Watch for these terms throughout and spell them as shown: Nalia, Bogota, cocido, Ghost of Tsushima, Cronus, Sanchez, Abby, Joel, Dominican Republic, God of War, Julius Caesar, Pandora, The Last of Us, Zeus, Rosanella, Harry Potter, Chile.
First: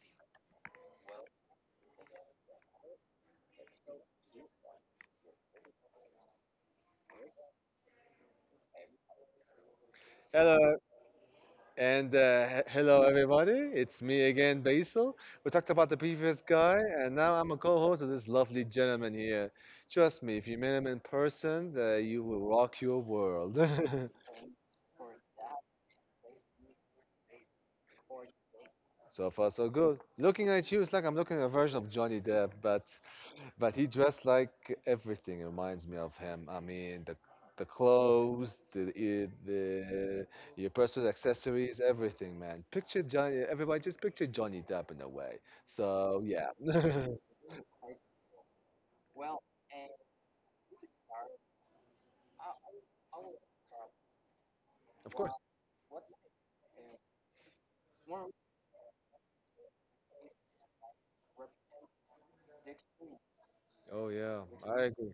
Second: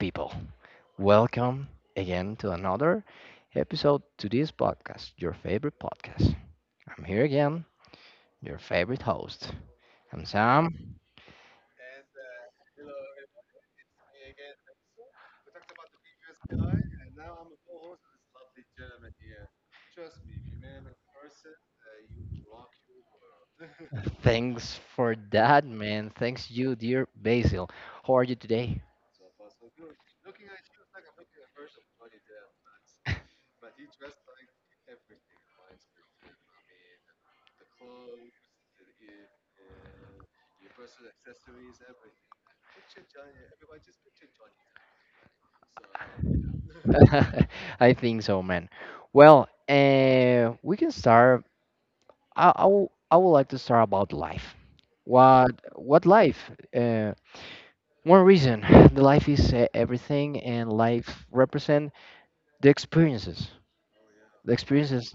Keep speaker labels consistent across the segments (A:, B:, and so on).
A: people, welcome again to another episode to this podcast, your favorite podcast. I'm here again, your favorite host. I'm
B: Hello,
A: Sam.
B: and hello everybody. It's me again, Basil. We talked about the previous guy, and now I'm a co-host of this lovely gentleman here. Trust me, if you met him in person, you will rock your world.
A: Thanks for that, man. Thanks you, dear Basil. How are you today?
B: So far, so good. Looking at you, it's like I'm looking at a version of Johnny Depp, but he dressed like everything reminds me of him. I mean, the clothes, the your personal accessories, everything, man. Picture Johnny. Everybody, just picture Johnny Depp in a way. So yeah,
A: I think so, man. Well, we can start. I I would like to start about life.
B: of course.
A: What life? Uh, One reason, the life is everything, and life represent the experiences.
B: Oh yeah,
A: The
B: I
A: experiences,
B: agree.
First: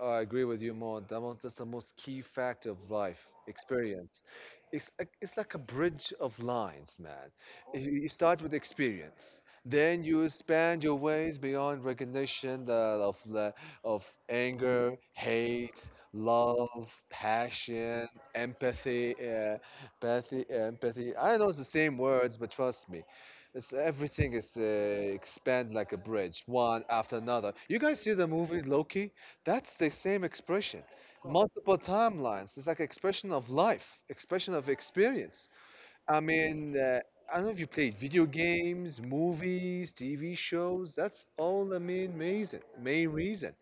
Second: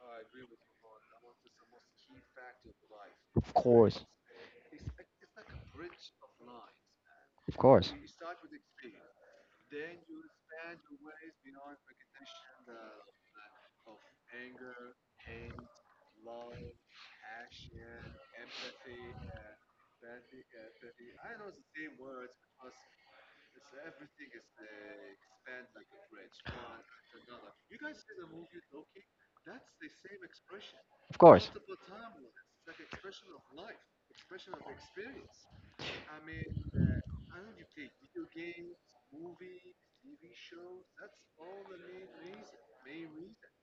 B: Oh, I agree with you more. That was just the most key factor of life
A: of course,
B: experience. It's like a bridge of lines, man.
A: of
B: If You
A: course,
B: you start with experience, then you expand your ways beyond recognition of the, of anger, hate, love, passion, empathy, empathy. I know it's the same words, but trust me. It's everything is expand like a bridge, one after another. You guys see the movie Loki? That's the same expression.
A: of course,
B: Multiple timelines. It's like expression of life, expression of experience. I mean, uh, I don't know if you played video games, movies, TV shows. That's all the main reason. Main reason.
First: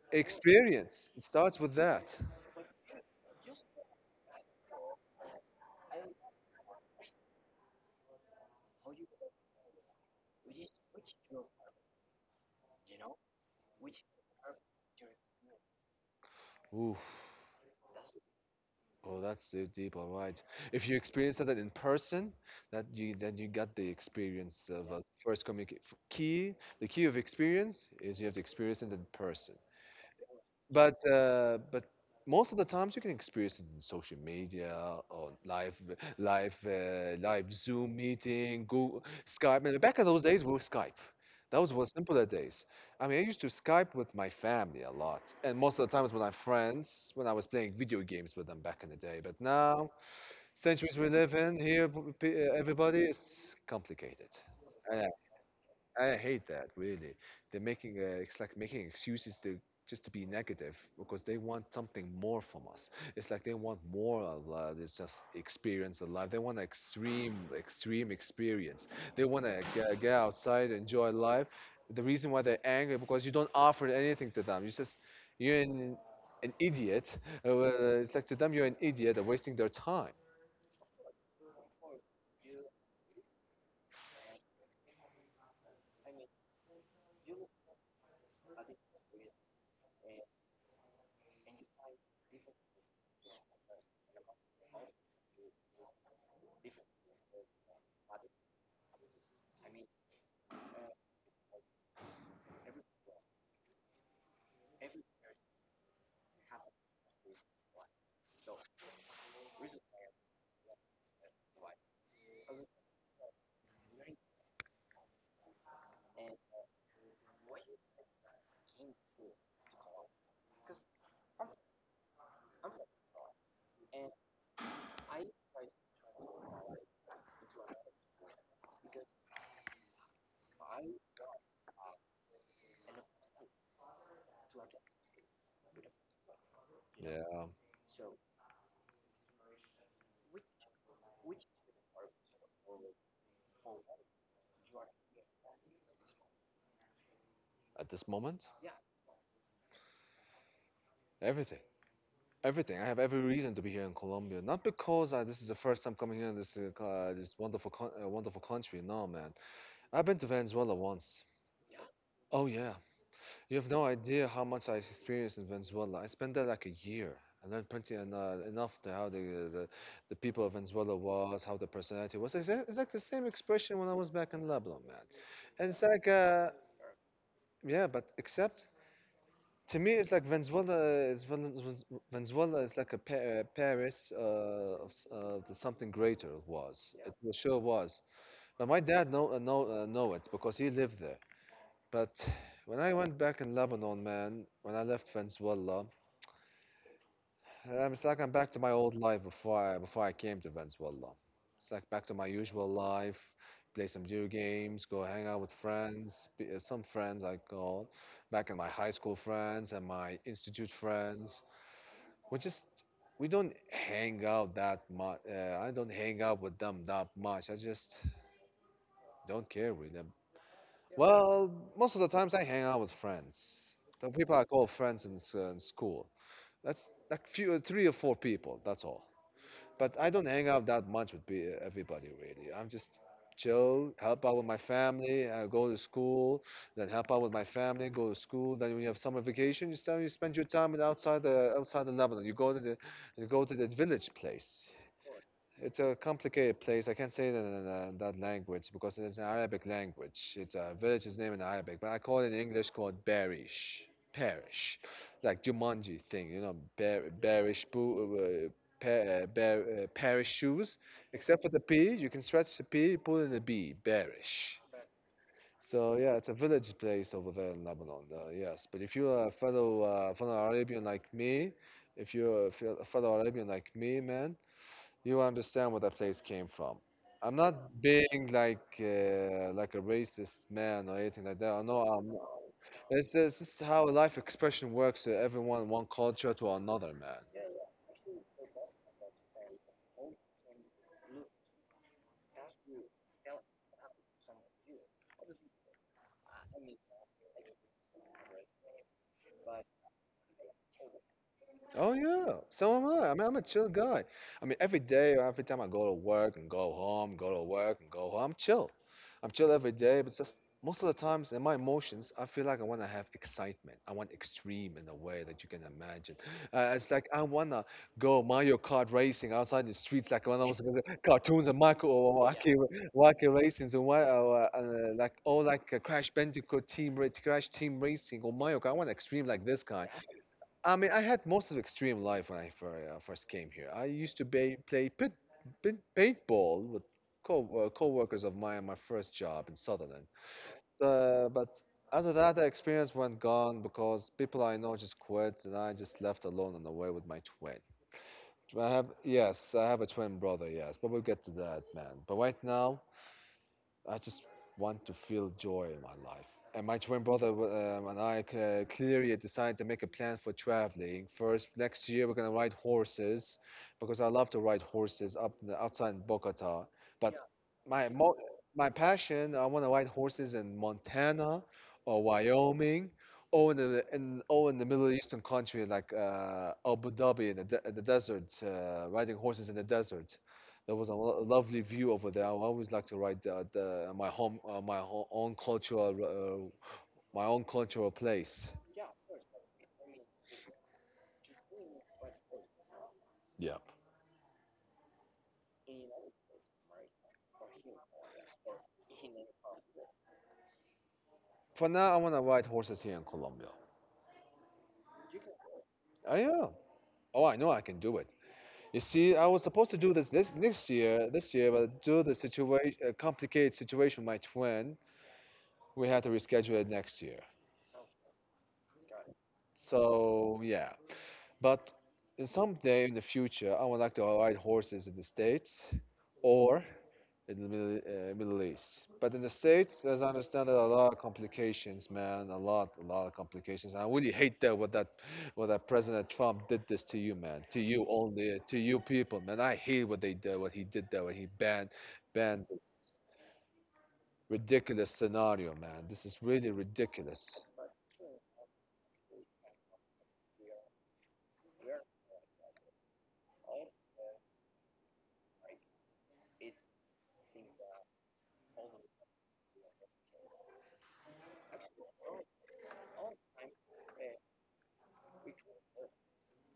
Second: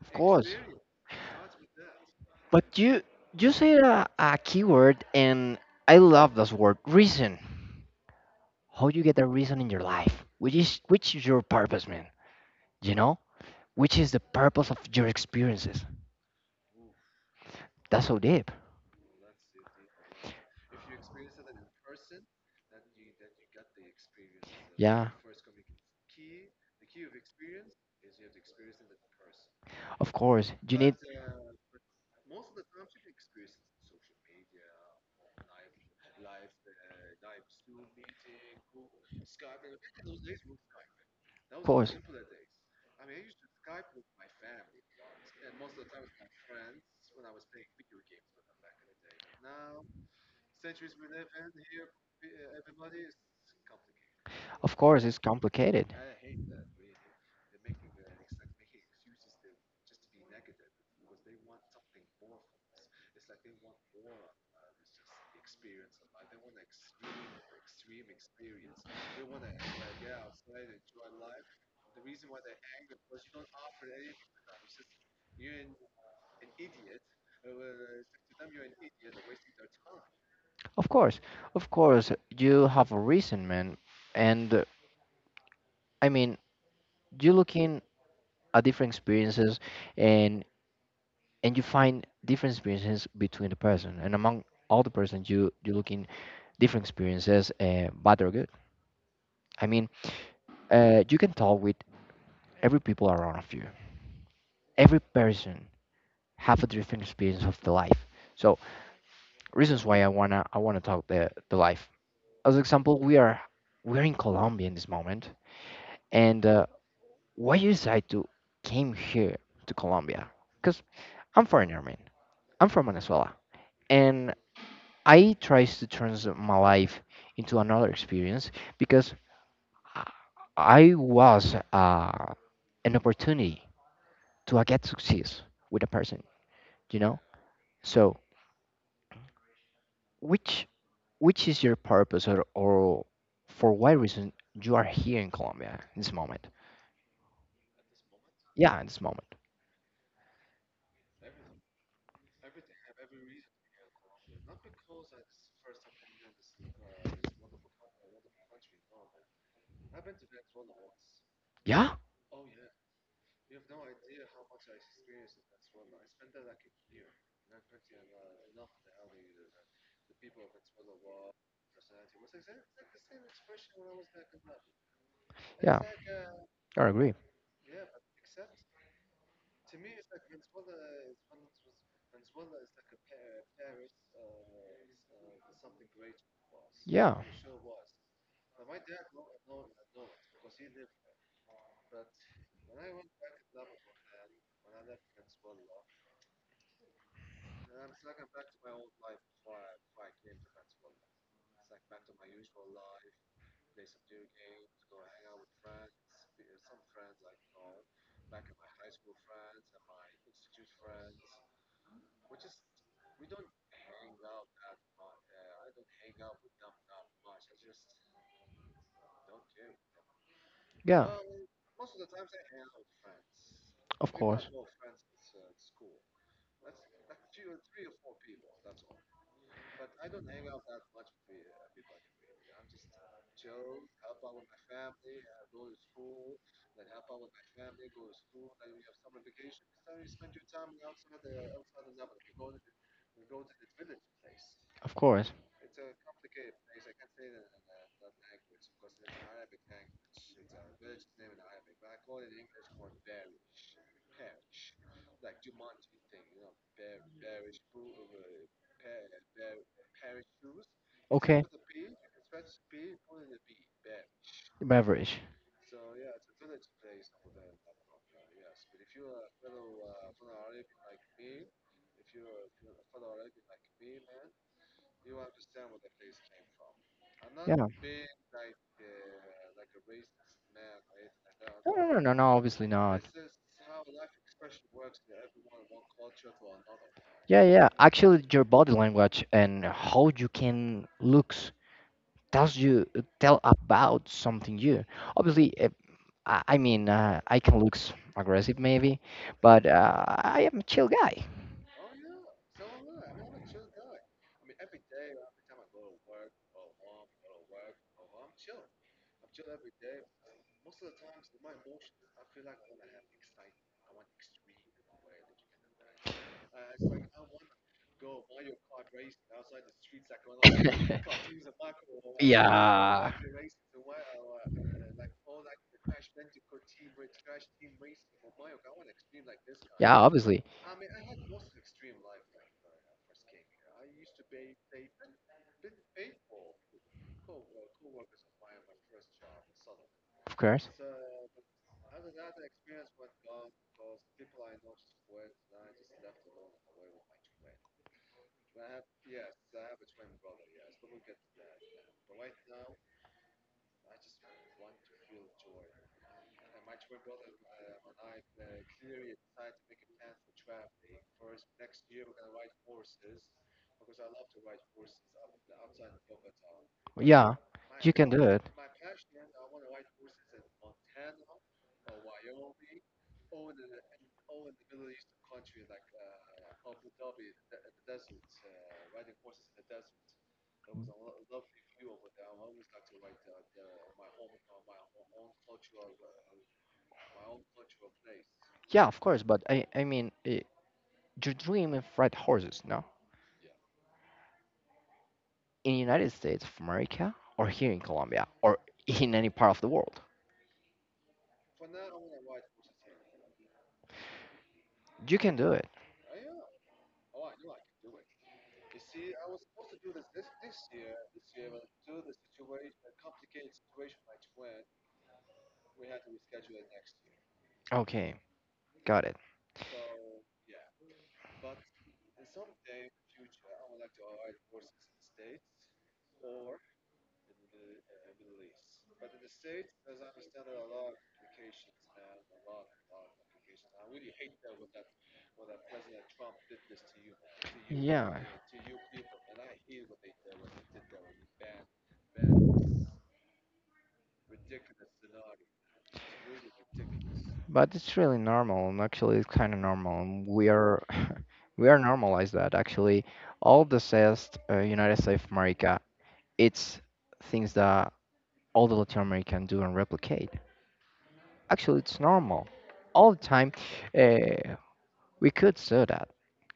A: of course.
B: Experience. It starts with that.
A: But you say a keyword, and I love this word, reason. How you get a reason in your life? Which is your purpose, man? You know, which is the purpose of your experiences?
B: Oof.
A: That's so deep.
B: Oh, that's so deep. All right. If you experience that in person, that you then you got the experience of a
A: Yeah.
B: key. The key of experience is you have to experience it in person.
A: Of course, you need.
B: But most of the times you can experience it in social media or live Zoom meeting, Google Skype. And back in those days, we were Skype. That
A: Of
B: was one
A: course,
B: simpler days. I mean, I used to Skype with my family a lot, and most of the times with my friends when I was playing video games with them back in the day. But now, centuries we live in here, everybody is complicated.
A: of course, it's complicated.
B: I hate that really. They're making It's like making excuses to just to be negative because they want something more from us. It's like they want more of this just experience of life. They want extreme experience. They want to get outside, enjoy life. The reason why they're angry because you don't offer anything to them. You just you're an idiot. Well, it's like to them you're an idiot. They're wasting their time.
A: Of course, of course, you have a reason, man. And I mean, you looking at different experiences, and and you find different experiences between the person, and among all the persons, you looking different experiences, bad or good. I mean, you can talk with every people around of you. Every person have a different experience of the life. So reasons why I wanna talk the life. As an example, we're in Colombia in this moment, and why you decide to came here to Colombia? Because I'm foreigner, man. I'm from Venezuela, and I tries to turn my life into another experience because I I was an opportunity to get success with a person, you know.
B: Yeah,
A: So which Which is your purpose, or for what reason you are here in Colombia in this moment?
B: at this moment,
A: Yeah, in this moment.
B: everything. Everything. I have every reason to be here in Colombia. Not because this is the first time coming here in this this wonderful con wonderful country. No, man. I've been to Venezuela once.
A: Yeah?
B: Oh yeah. You have no idea how much I experienced in Venezuela. I spent there like a year. I learned plenty and enough to how the the people of Venezuela was, how the personality was. It's, it's like the same expression when I was back in Lebanon, man. And
A: Yeah,
B: it's like
A: I agree.
B: yeah, but except to me, it's like Venezuela is like a Paris the something greater it was.
A: Yeah,
B: Sure was. But my dad know it because he lived there. But when I went back in Lebanon, man, when I left Venezuela, it's like I'm back to my old life before I came to Venezuela. It's like back to my usual life, play some video games, go hang out with friends, some friends I call, back in my high school friends and my institute friends we just we don't hang out that much. I don't hang out with them that much. I just don't care with them.
A: yeah,
B: Well, most of the times I hang out with friends. The
A: of
B: people I
A: course,
B: call friends in, in school. That's like few, three or four people. That's all. But I don't hang out that much with everybody really. I'm just chill, help out with my family, I go to school, then help out with my family, go to school. Then when you have summer vacation, you spend your time in outside the Lebanon. You go to the village place.
A: of course.
B: It's a complicated place. I can't say that in that language because it's an Arabic language. It's a village's name in Arabic, but I call it in English called Barish, Parish, like Jumanji thing, you know, Barish boo, pa- Bar Parish shoes. Except
A: Okay,
B: for the P, you can stretch the P, pull in the B, Barish.
A: beverage.
B: So yeah, it's a village place over there in Lebanon. Yes, but if you're a fellow Arabian like me, if you're a fellow Arabian like me, man, you understand where that place came from. I'm
A: Yeah. No,
B: not being like a racist man or anything like that. I know
A: no, no,
B: I'm.
A: no, no, obviously not.
B: It's just how life expression works. Everyone one culture to another, man.
A: Yeah, yeah. Actually, your body language and how you can look tells you tell about something new. Obviously, I mean, I can look aggressive maybe, but I am a chill guy.
B: Oh yeah, so am I. I mean, I'm a chill guy. I mean, every day or every time I go to work and go home, go to work and go home, I'm chill. I'm chill every day, but just most of the times in my emotions, I feel like I want to have excitement. I want extreme in a way that you can imagine. It's like I want to go Mario Kart racing outside the streets, like when I was in the cartoons and Michael or Wacky,
A: Yeah.
B: Wacky racings and why, like oh, like Crash Bandicoot team, Crash Team Racing or Mario Kart. I want extreme like this guy.
A: Yeah, obviously,
B: I mean, I had most of extreme life when I first came here. I used to ba play paintball with co co-workers of mine. In my first job in Sutherland.
A: of course.
B: So, but after that, the experience went gone because people I know just quit, and I just left alone on the way with my twin. Do I have yes, I have a twin brother. Yes, but we'll get to that, man. But right now, I just want to feel joy in my life. And my twin brother and I clearly decided to make a plan for traveling. First, next year we're gonna ride horses because I love to ride horses up outside in Bogota. But
A: Yeah,
B: my
A: you can
B: mo
A: do it.
B: my passion, I want to ride horses in Montana or Wyoming, or in the in or in the Middle Eastern country like Abu Dhabi in the desert, riding horses in the desert. There was a lo lovely view over there. I always like to write the my home my ho own cultural my own cultural place.
A: Yeah, of course, but I mean, your dream of ride horses, no?
B: Yep.
A: In United States of America, or here in Colombia, or in any part of the world,
B: For now, I want to ride horses here in Colombia.
A: you can do it.
B: I am. Oh, I know I can do it. You see, I was supposed to do this next year, this year, but due to the situation, complicated situation with my twin, we had to reschedule it next year.
A: Okay, got it.
B: So yeah, but someday in the future, I would like to ride horses in the States or in Middle East. But in the States, as I understand, there are a lot of complications, man. A lot of complications. I really hate that what that President Trump did this to you, man. To you
A: Yeah,
B: only, to you people, man. I hate what they did, what he did there, banned this ridiculous scenario, man. This is really ridiculous.
A: but it's really normal, and actually, it's kind of normal. And we are normalized that actually, all the says United States of America, it's things that all the Latin American do and replicate. Actually, it's normal. All the time, uh, we could say that.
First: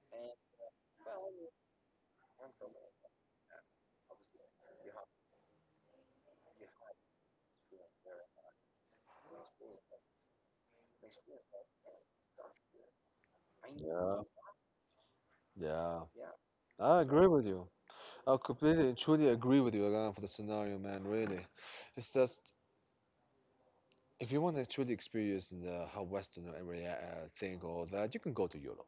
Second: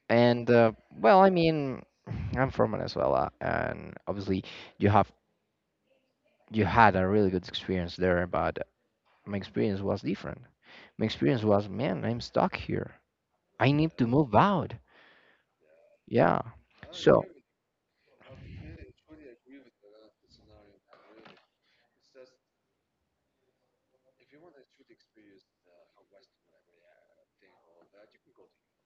A: And well, I mean, I'm from Venezuela, and obviously, you have you had a really good experience there, but my experience was different. My experience was, man, I'm stuck here. I need to
B: Yeah,
A: move out.
B: yeah.
A: Yeah.
B: I
A: So,
B: agree with you. I completely and truly agree with you again for the scenario, man. Really, it's just if you want to truly experience how Western area think all that, you can go to Europe.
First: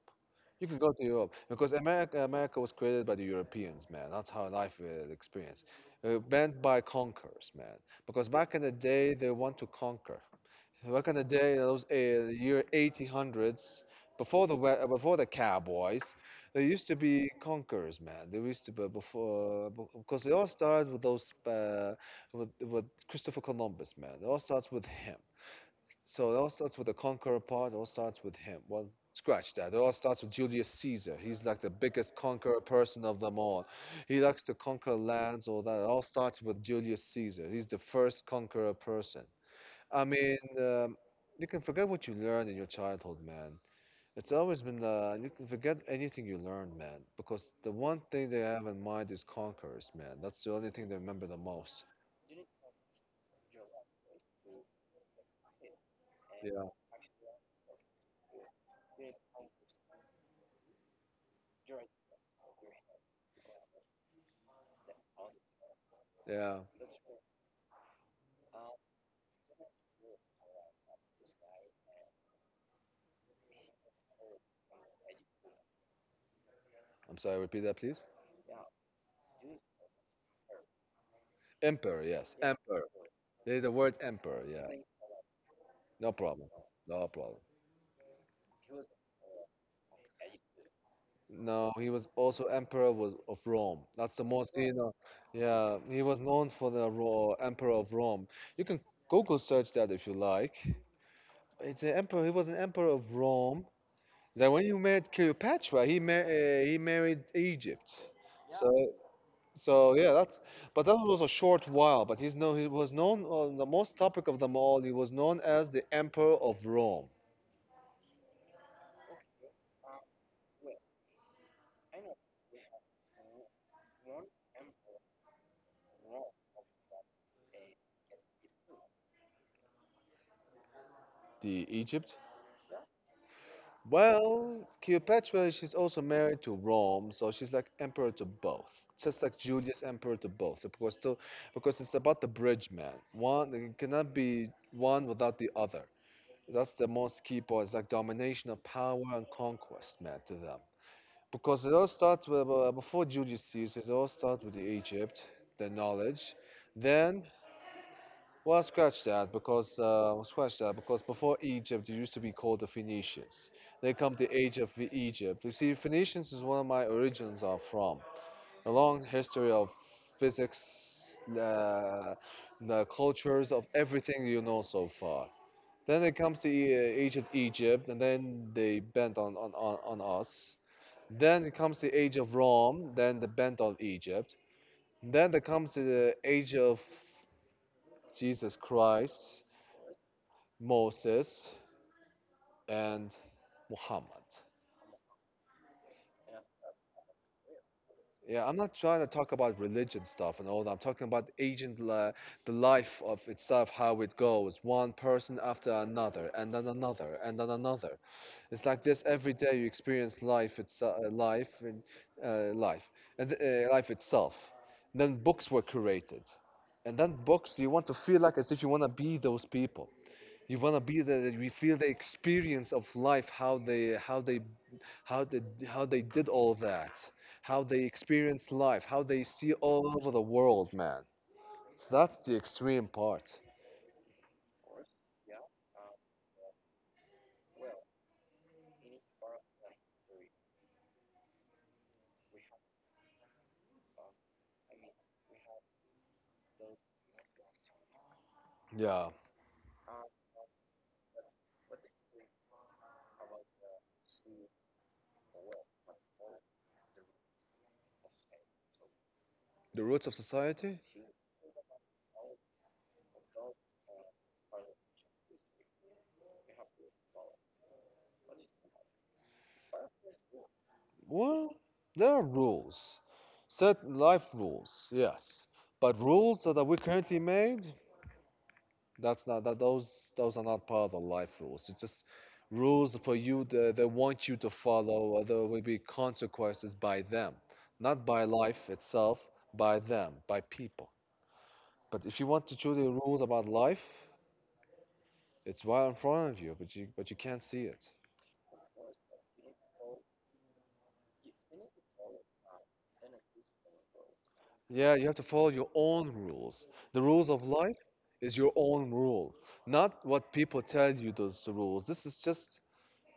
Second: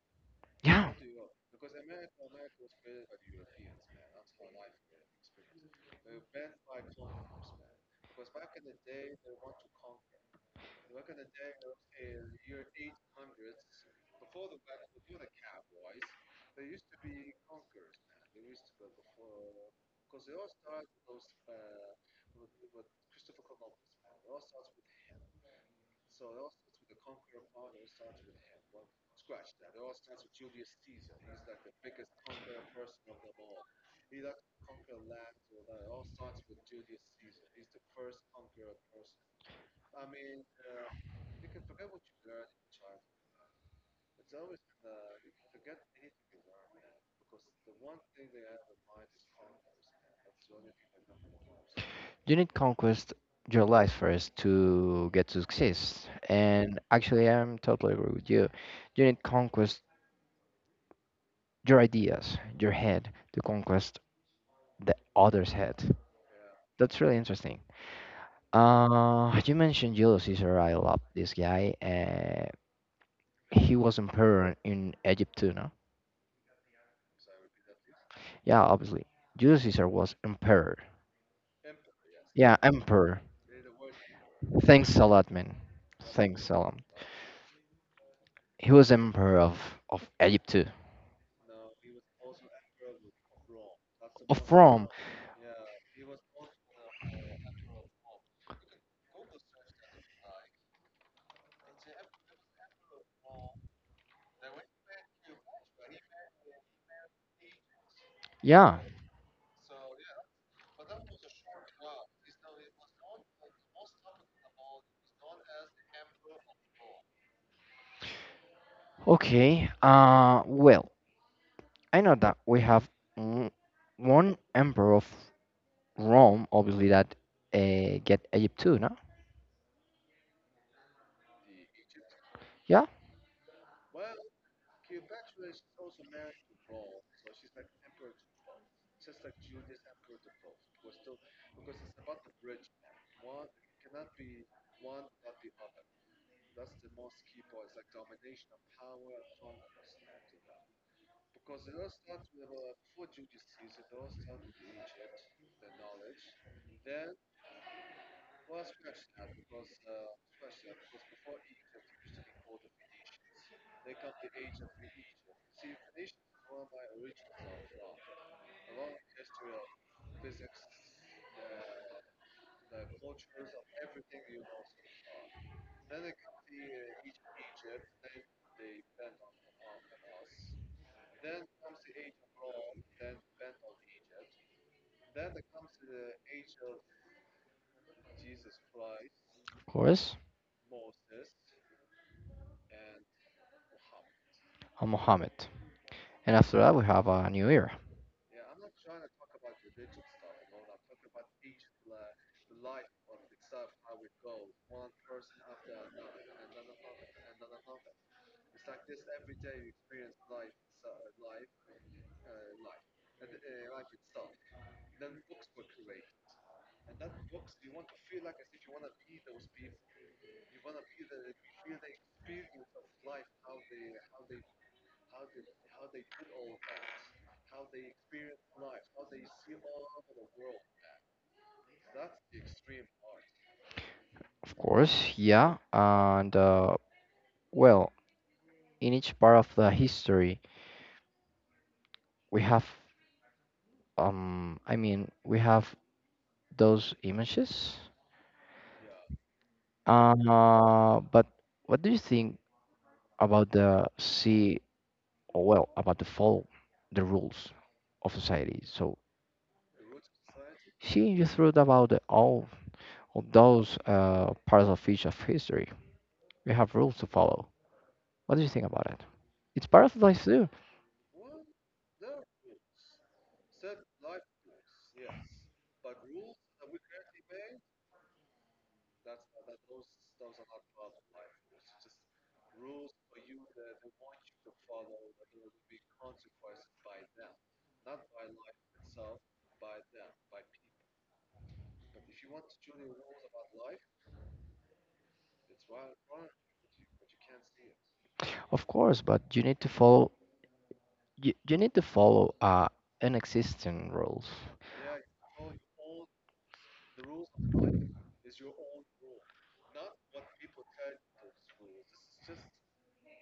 B: You can
A: yeah.
B: go to Europe because America was created by the Europeans, man. That's how life meant by conquerors, man. Because back in the day, they want to conquer. Back in the day, those year 1800s, before the cowboys, there used to be conquerors, man. There used to be before because it all started with those with Christopher Columbus, man. It all starts with him. So it all starts with the conqueror part. It all starts with him. Well, scratch that. It all starts with Julius Caesar. He's like the biggest conqueror person of them all. He likes to conquer lands, all that. It all starts with Julius Caesar. He's the first conqueror person. I mean, um, you can forget what you learned in your childhood, man. It's always been, you can forget anything you learned, man, because the one thing they have in mind is conquerors, man. That's the only thing they remember the most.
A: You need conquest your life first to get to success.
B: Yeah,
A: And actually, I'm totally agree with you. You need conquest your ideas, your head, to conquest the other's head.
B: yeah.
A: That's really interesting. You mentioned Julius Caesar. I love this guy. He was emperor in Egypt too, no?
B: I'm sorry, repeat that, please.
A: Yeah, obviously. Julius Caesar was emperor.
B: Emperor, yes,
A: Yeah,
B: emperor.
A: emperor.
B: They, the word emperor, yeah.
A: Thanks a lot, man.
B: No
A: Thanks
B: problem,
A: a lot.
B: no problem.
A: He was emperor of Egypt too.
B: No, he was also emperor was of Rome. That's
A: Rome.
B: the most, yeah, he was known for the emperor of Rome. You can Google search that if you like. It's an emperor. He was an emperor of Rome. That when he married Cleopatra, he he married Egypt.
A: Yeah.
B: So so yeah, that's but that was a short while. But he's known. He was known on the most topic of them all. He was known as the emperor of Rome,
A: Okay. Well, I know that we have w- one emperor of Rome, obviously that get Egypt too, no?
B: the Egypt.
A: Yeah,
B: Well, Cleopatra, she's also married to Rome, so she's like emperor to both, just like Julius emperor to both, because to, because it's about the bridge man. One it cannot be one without the other. That's the most key part. It's like domination of power and conquest, man, to them. Because it all starts with, before Julius Caesar, it all starts with the Egypt, the knowledge. Then, well, scratch that because well, scratch that because before Egypt, it used to be called the Phoenicians. They come the age of the Egypt. You see, Phoenicians is one of my origins are from. A long history of physics, uh, the cultures of everything you know so far. Then it comes to Age of Egypt, and then they bent on, on us. Then it comes to the Age of Rome, then the bent on Egypt. Then there comes to the Age of Jesus Christ,
A: of course.
B: Moses, and Muhammad.
A: Mohammed. And after that, we have a new era,
B: Yeah, I'm not trying to talk about religion stuff and all that. I'm talking about the life of itself, how it goes, one person after another, and then another, and then another. It's like this every day you experience life, it's life uh, life and life itself. And then books were created, and then books you want to feel like as if you want to be those people. You want to be the you feel the experience of life, how they how they did all that, how they experience life, how they see all over the world, man. So that's the extreme part.
A: of course. Yeah. And well, in each part of the history, we have we have those images.
B: Yeah,
A: But what do you think about the see or, well, about the follow the rules of society? So
B: the roots of society.
A: she just wrote about all of those parts of each of history. We have rules to follow. What do you think about it? It's part of life too,
B: Well, there are rules, certain life rules, yes. But rules that are we currently made, that's not that those are not part of the life rules. It's just rules for you that they want you to follow, or there will be consequences by them, not by life itself, by them, by people. But if you want to choose the rules about life, it's right in front of you, but you can't see it.
A: of course, but you need to follow. You need to follow an existing rules.
B: Yeah, you have to follow your own rules. The rules of life is your own rule, not what people tell you those rules. This is just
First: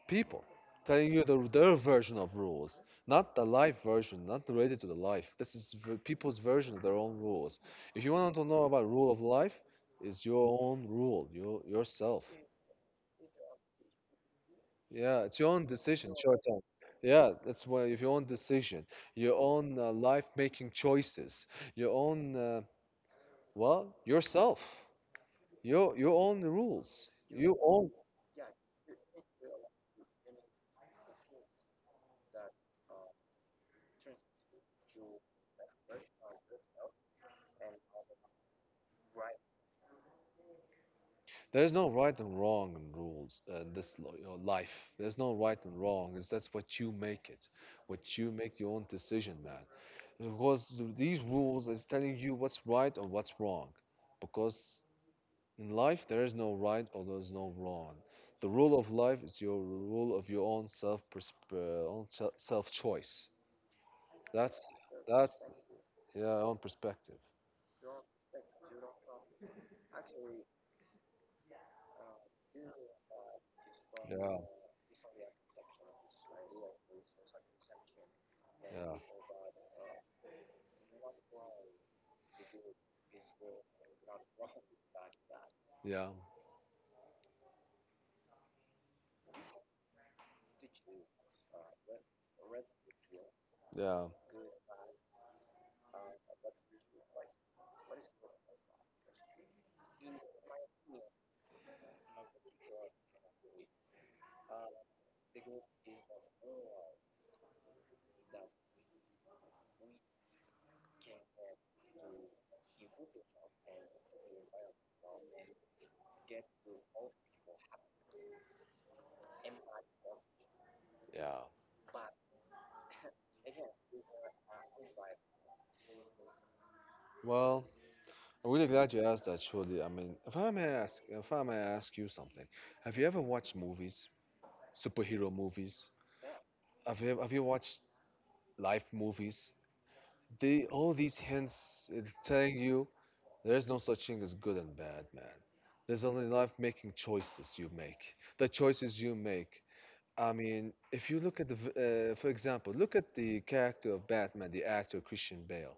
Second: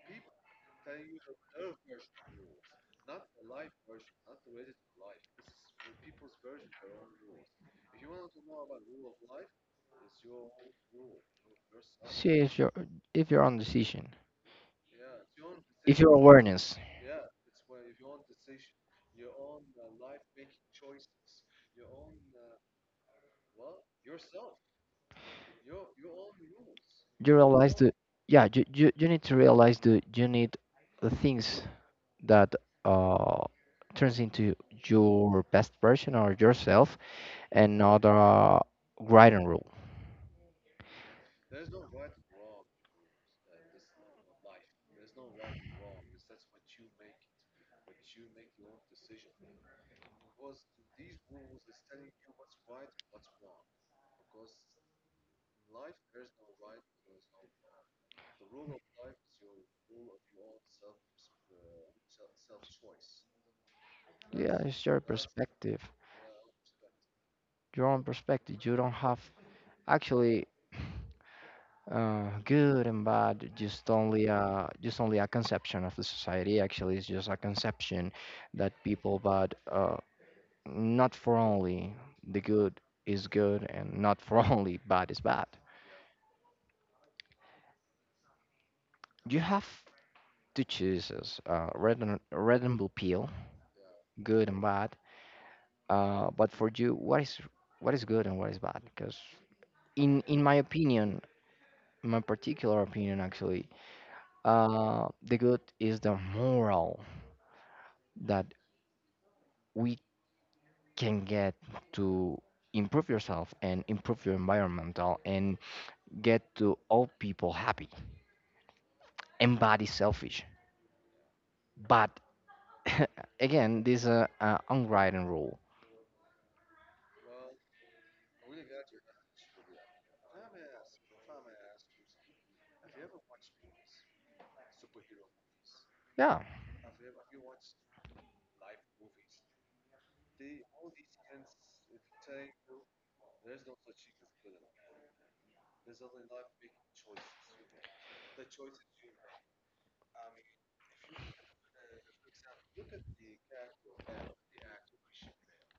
B: people telling you the, their version of rules, not the life version, not related to the life. This is people's version of their own rules. If you want to know about rule of life, is your own rule, your yourself.
A: See if you're on decision,
B: Yeah, it's your own
A: if
B: decision,
A: your
B: short term.
A: awareness.
B: Yeah, that's why if your own decision, your own life making choices, your own Well, yourself. You own the rules.
A: You
B: You
A: realize
B: own.
A: the Yeah, you need to realize the you need the things that uh turns into your best version or yourself, and not a grinding rule.
B: There's no right and wrong in rules your life. There's no right and wrong. Is that's what you make it, what you make your own decision, man. Because these rules is telling you what's right or what's wrong. Because in life there is no right or there's no wrong. The rule of life is your rule of your own own self choice.
A: Yeah,
B: That's
A: it's your
B: that's
A: perspective
B: yeah, own perspective.
A: your own perspective You don't have actually good and bad, just only
B: Yeah.
A: a just only a conception of the society. Actually, it's just a conception that
B: Yeah.
A: people, but not for only the good is good, and not for only bad is bad.
B: Yeah.
A: You have to choose as red and blue pill,
B: Yeah.
A: good and bad. But for you, what is good and what is bad? Because in my opinion, my particular opinion actually, the good is the moral that we can get to improve yourself and improve your environmental and get to all people happy. And bad is selfish,
B: Yeah.
A: but again, this unwritten rule.
B: Well, I'm really glad you asked that, Shirley. I mean, if I may ask you something, have you ever watched movies, superhero movies?
A: Yeah.
B: Have you watched life movies? They all these hints is telling you there's no such thing as good and bad, man. There's only life making choices you make. The choices you make I mean, if you look at the, for example, look at the character of Batman, the actor Christian Bale.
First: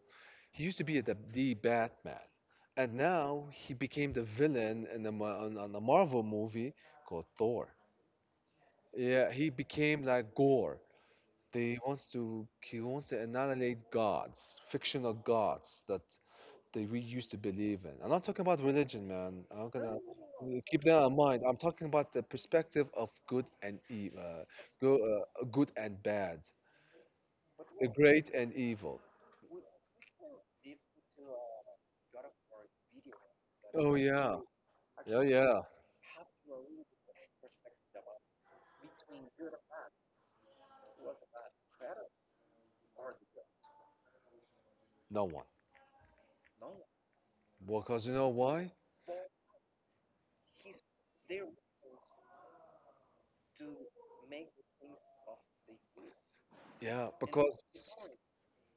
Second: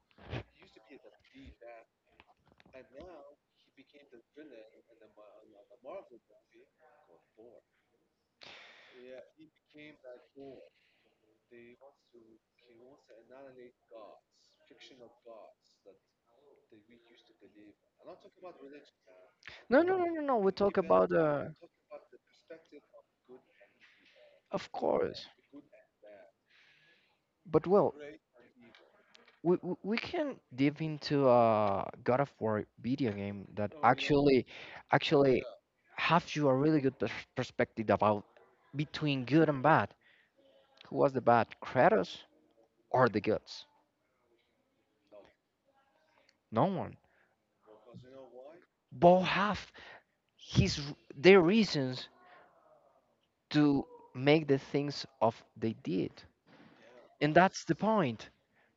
B: He used to be the Batman, and now he became the villain in the, Mar- on a Marvel movie called Thor. Yeah, he became like Gore. They wants to he wants to annihilate gods, fictional gods that we used to believe in. I'm not talking about religion, man. I'm
A: No, no,
B: gonna
A: no, no, no. We talk
B: keep that
A: about
B: in mind. I'm talking about the perspective of good and evil,
A: of course.
B: good and bad,
A: But
B: the
A: well,
B: great and evil.
A: we can dive into a God of War video game that
B: Oh yeah,
A: actually
B: yeah,
A: actually
B: yeah.
A: have you a really good perspective about between good and bad. Who was the bad, Kratos or the gods?
B: No one.
A: No one.
B: Because you know why?
A: Both have their reasons to make the things of they did.
B: Yeah,
A: And that's
B: because
A: the point.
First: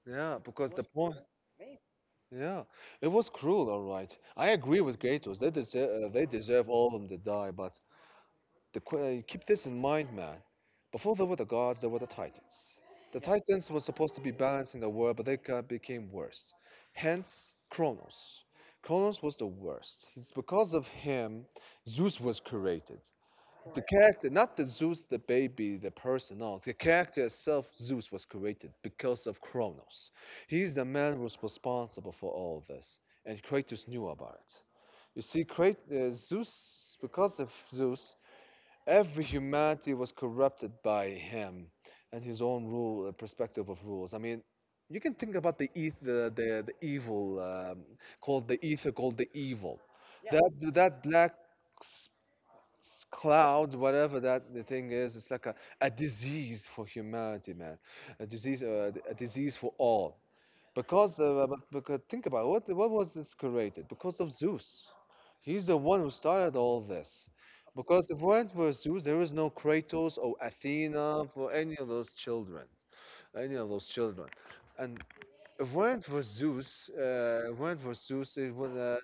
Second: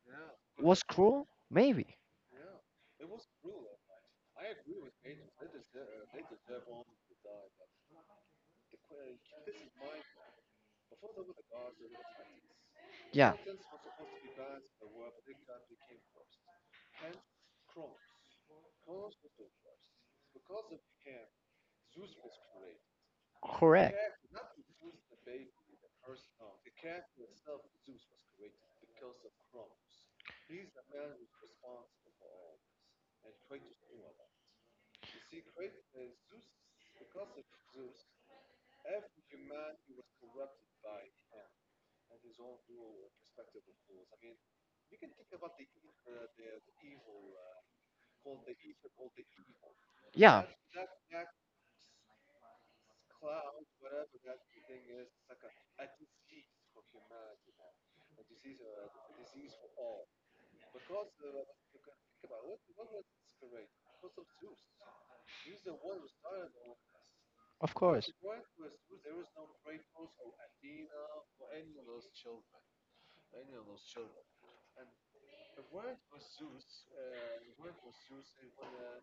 B: yeah, because
A: Was cruel? Maybe.
B: Yeah, it was cruel. All right, I agree with Kratos. They deserve. They deserve all of them to die. But keep this in mind, man. Before there were the gods, there were the Titans. The Yeah.
A: Yeah,
B: Titans were supposed to be balancing the world, but they became worse. Hence, Kronos. Kronos was the worst. It's because of him Zeus was created. The Correct.
A: correct.
B: Character, not the Zeus, the baby, the person, no. The character itself, Zeus, was created because of Kronos. He's the man who was responsible for all this, and Kratos knew about it. You see, Zeus, because of Zeus, every humanity was corrupted by him and his own rule perspective of rules. I mean, you can think about the evil called the ether called the evil.
A: Yeah,
B: That black s- cloud, whatever that the thing is, it's like a disease for humanity, man. A disease for all. Because, because think about it, what was this created? Because of Zeus. He's the one who started all this.
A: of
B: Because
A: course.
B: if it weren't for Zeus, there is no Kratos or Athena for any of those children, any of those children. And if it weren't for Zeus, it would,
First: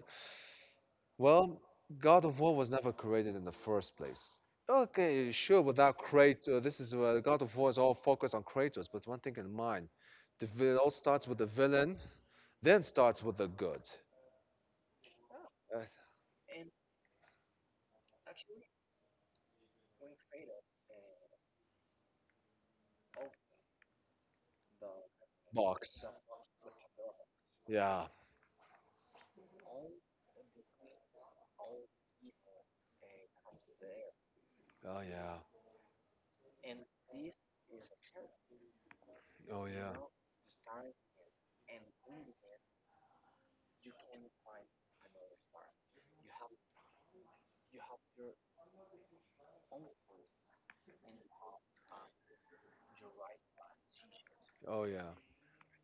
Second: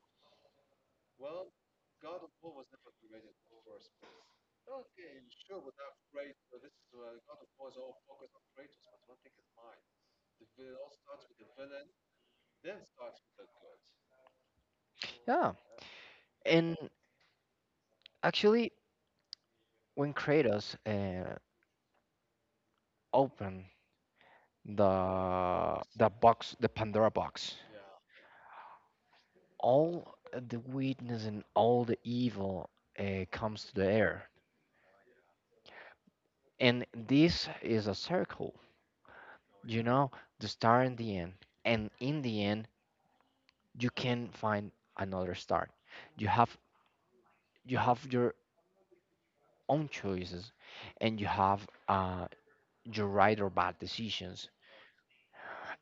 B: well, God of War was never created in the first place. Okay, sure, without Kratos, this is God of War is all focused on Kratos, but one thing in mind, it all starts with the villain then starts with the good
A: Yeah,
B: uh,
A: and actually, when Kratos opened the
B: box.
A: the box, the Pandora box,
B: Yeah.
A: all the wickedness and all the evil comes to the air,
B: Oh yeah.
A: and this is a circle.
B: Oh
A: You
B: yeah.
A: know, the start and the end, and in the end you can find another start. You have you have your own choices, and you have your right or bad decisions.
B: Oh yeah.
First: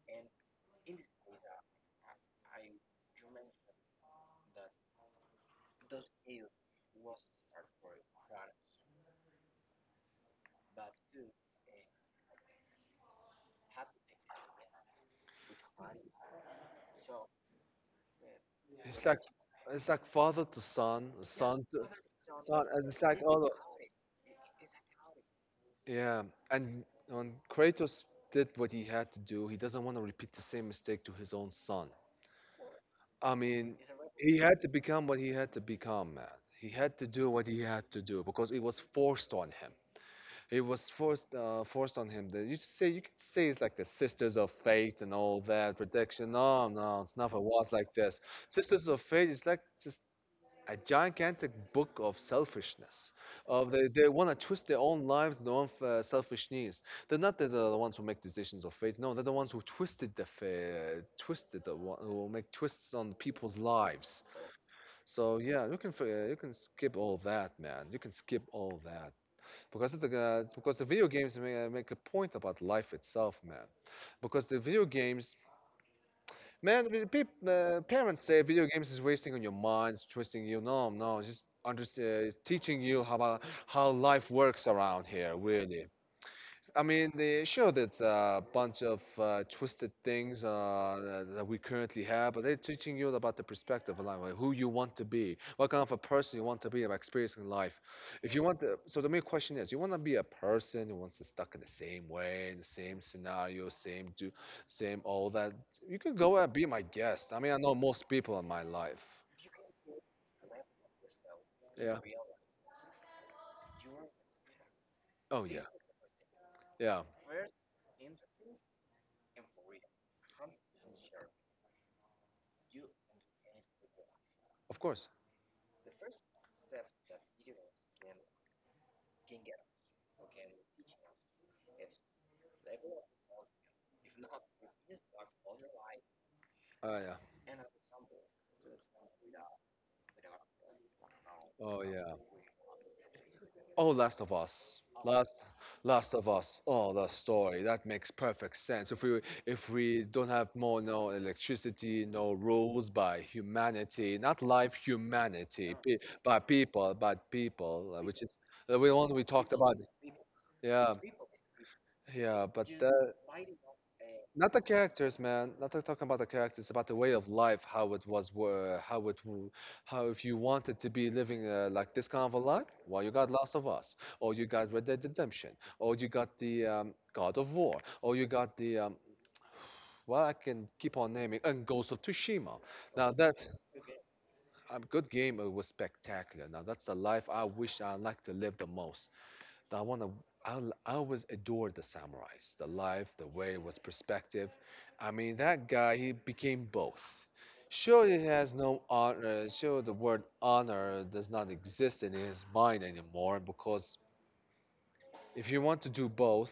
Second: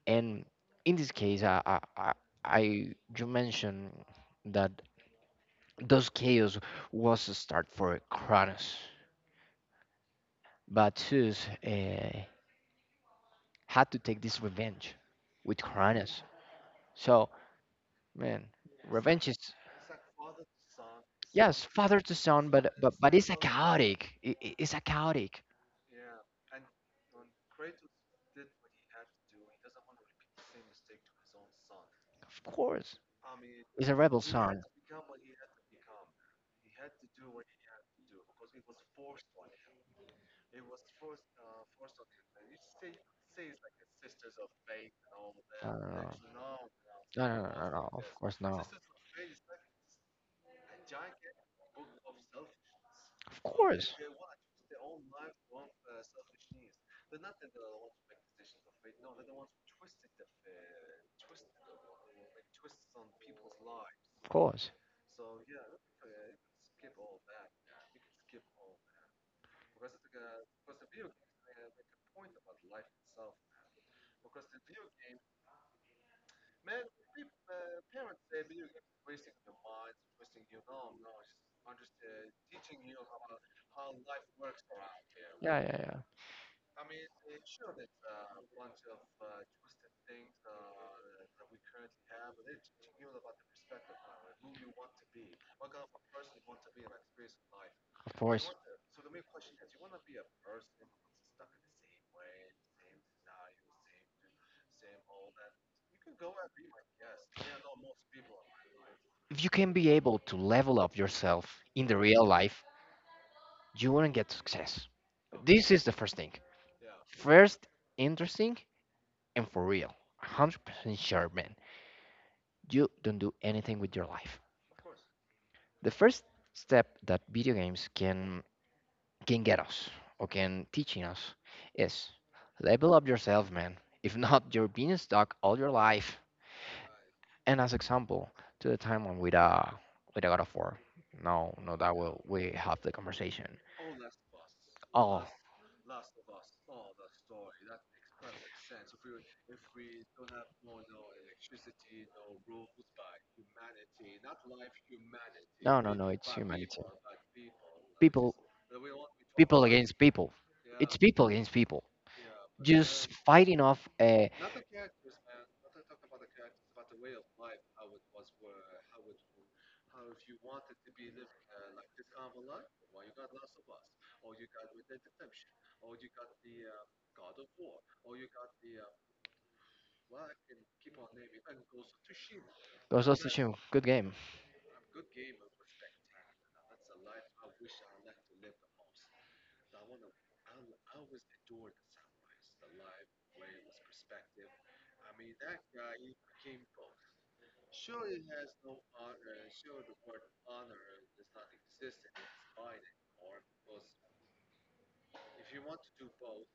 A: And in this case, I- you mentioned that those chaos was a start for Cronus, but Zeus had to take this revenge with Cronus, so man,
B: It's like
A: revenge is
B: it's like father to son,
A: yes,
B: son to
A: father to son, but
B: son, and
A: but
B: it's
A: but
B: like
A: it's a
B: all.
A: chaotic. It's a chaotic.
B: Yeah. And when Kratos did what he had to do, he doesn't want to repeat the same mistake to his own son.
A: Of course,
B: I mean,
A: it's a rebel
B: he
A: son.
B: had to become what he had to become, man. He had to do what he had to do because it was forced on him. It was forced on him. You should say you could say it's like the Sisters of Fate and all that
A: No,
B: protection. No, no, it's
A: no, no,
B: never
A: no, no, no, no,
B: was
A: no,
B: like
A: of
B: this.
A: course, no.
B: Sisters of Fate is like just a gigantic book of selfishness.
A: Of
B: Of
A: course,
B: they want to twist their own lives, their own selfish needs. They're not the ones who make decisions of fate. No, they're the ones who twisted the twisted the one who make twists on people's lives.
A: of course.
B: So yeah, you can you can skip all that, man. You can skip all that. Because it's because the video games make a point about life itself, man. Because the video games, man, parents say video games is wasting on your minds, twisting you. No, no, just teaching you how about how life works around here,
A: Yeah, yeah,
B: really.
A: yeah.
B: I mean, the sure, there's a bunch of twisted things that we currently have, but they're teaching you about the perspective of life, like who you want to be, what kind of a person you want to be about experiencing life.
A: Of
B: If you
A: course.
B: want to, so the main question is, you want to be a person who wants to stuck in the same way, in the same scenario, same do, same all that. You could go and be my guest. I mean, I know most people in my life.
A: If you can be able to level up yourself in the
B: Yeah.
A: real life, you wouldn't get success.
B: Oh yeah.
A: This is the first thing.
B: Yeah.
A: First, interesting and for real. 100% sure, man. You don't do anything with your life.
B: Of course.
A: The first step that video games can get us or can teaching us is level up yourself, man. If not, you're being stuck all your life.
B: Oh yeah.
A: And as example, to the timeline with a God of War. No, no,
B: Oh
A: that
B: yeah.
A: will we have the conversation.
B: Oh, Last of Us. Last of Us. Oh, the story. That makes perfect sense. If we don't have
A: Oh,
B: more no electricity, no rules by humanity, not life humanity,
A: no, no,
B: pe
A: no. It's
B: by
A: humanity.
B: people, but people, which
A: People,
B: is the one we talked
A: people
B: about.
A: against people.
B: Yeah,
A: It's people against people.
B: yeah, but
A: Just fighting off a
B: not the characters, man. Not talking about the characters, about the way of life, how it was, how if you wanted to be living like this kind of a life, well, you got Last of Us, or you got Red Dead Redemption, or you got the God of War, or you got the well, I can keep on naming, and Ghost of Tsushima.
A: Ghost
B: Now
A: of
B: that
A: Tsushima. Good game.
B: um, good game, it was spectacular. Now that's the life I wish I like to live the most. I want to. I always adored the samurais, the life, the way it was perspective. I mean, that guy, he became both. Sure, he has no honor. Sure, the word honor does not exist in his mind anymore because if you want to do both,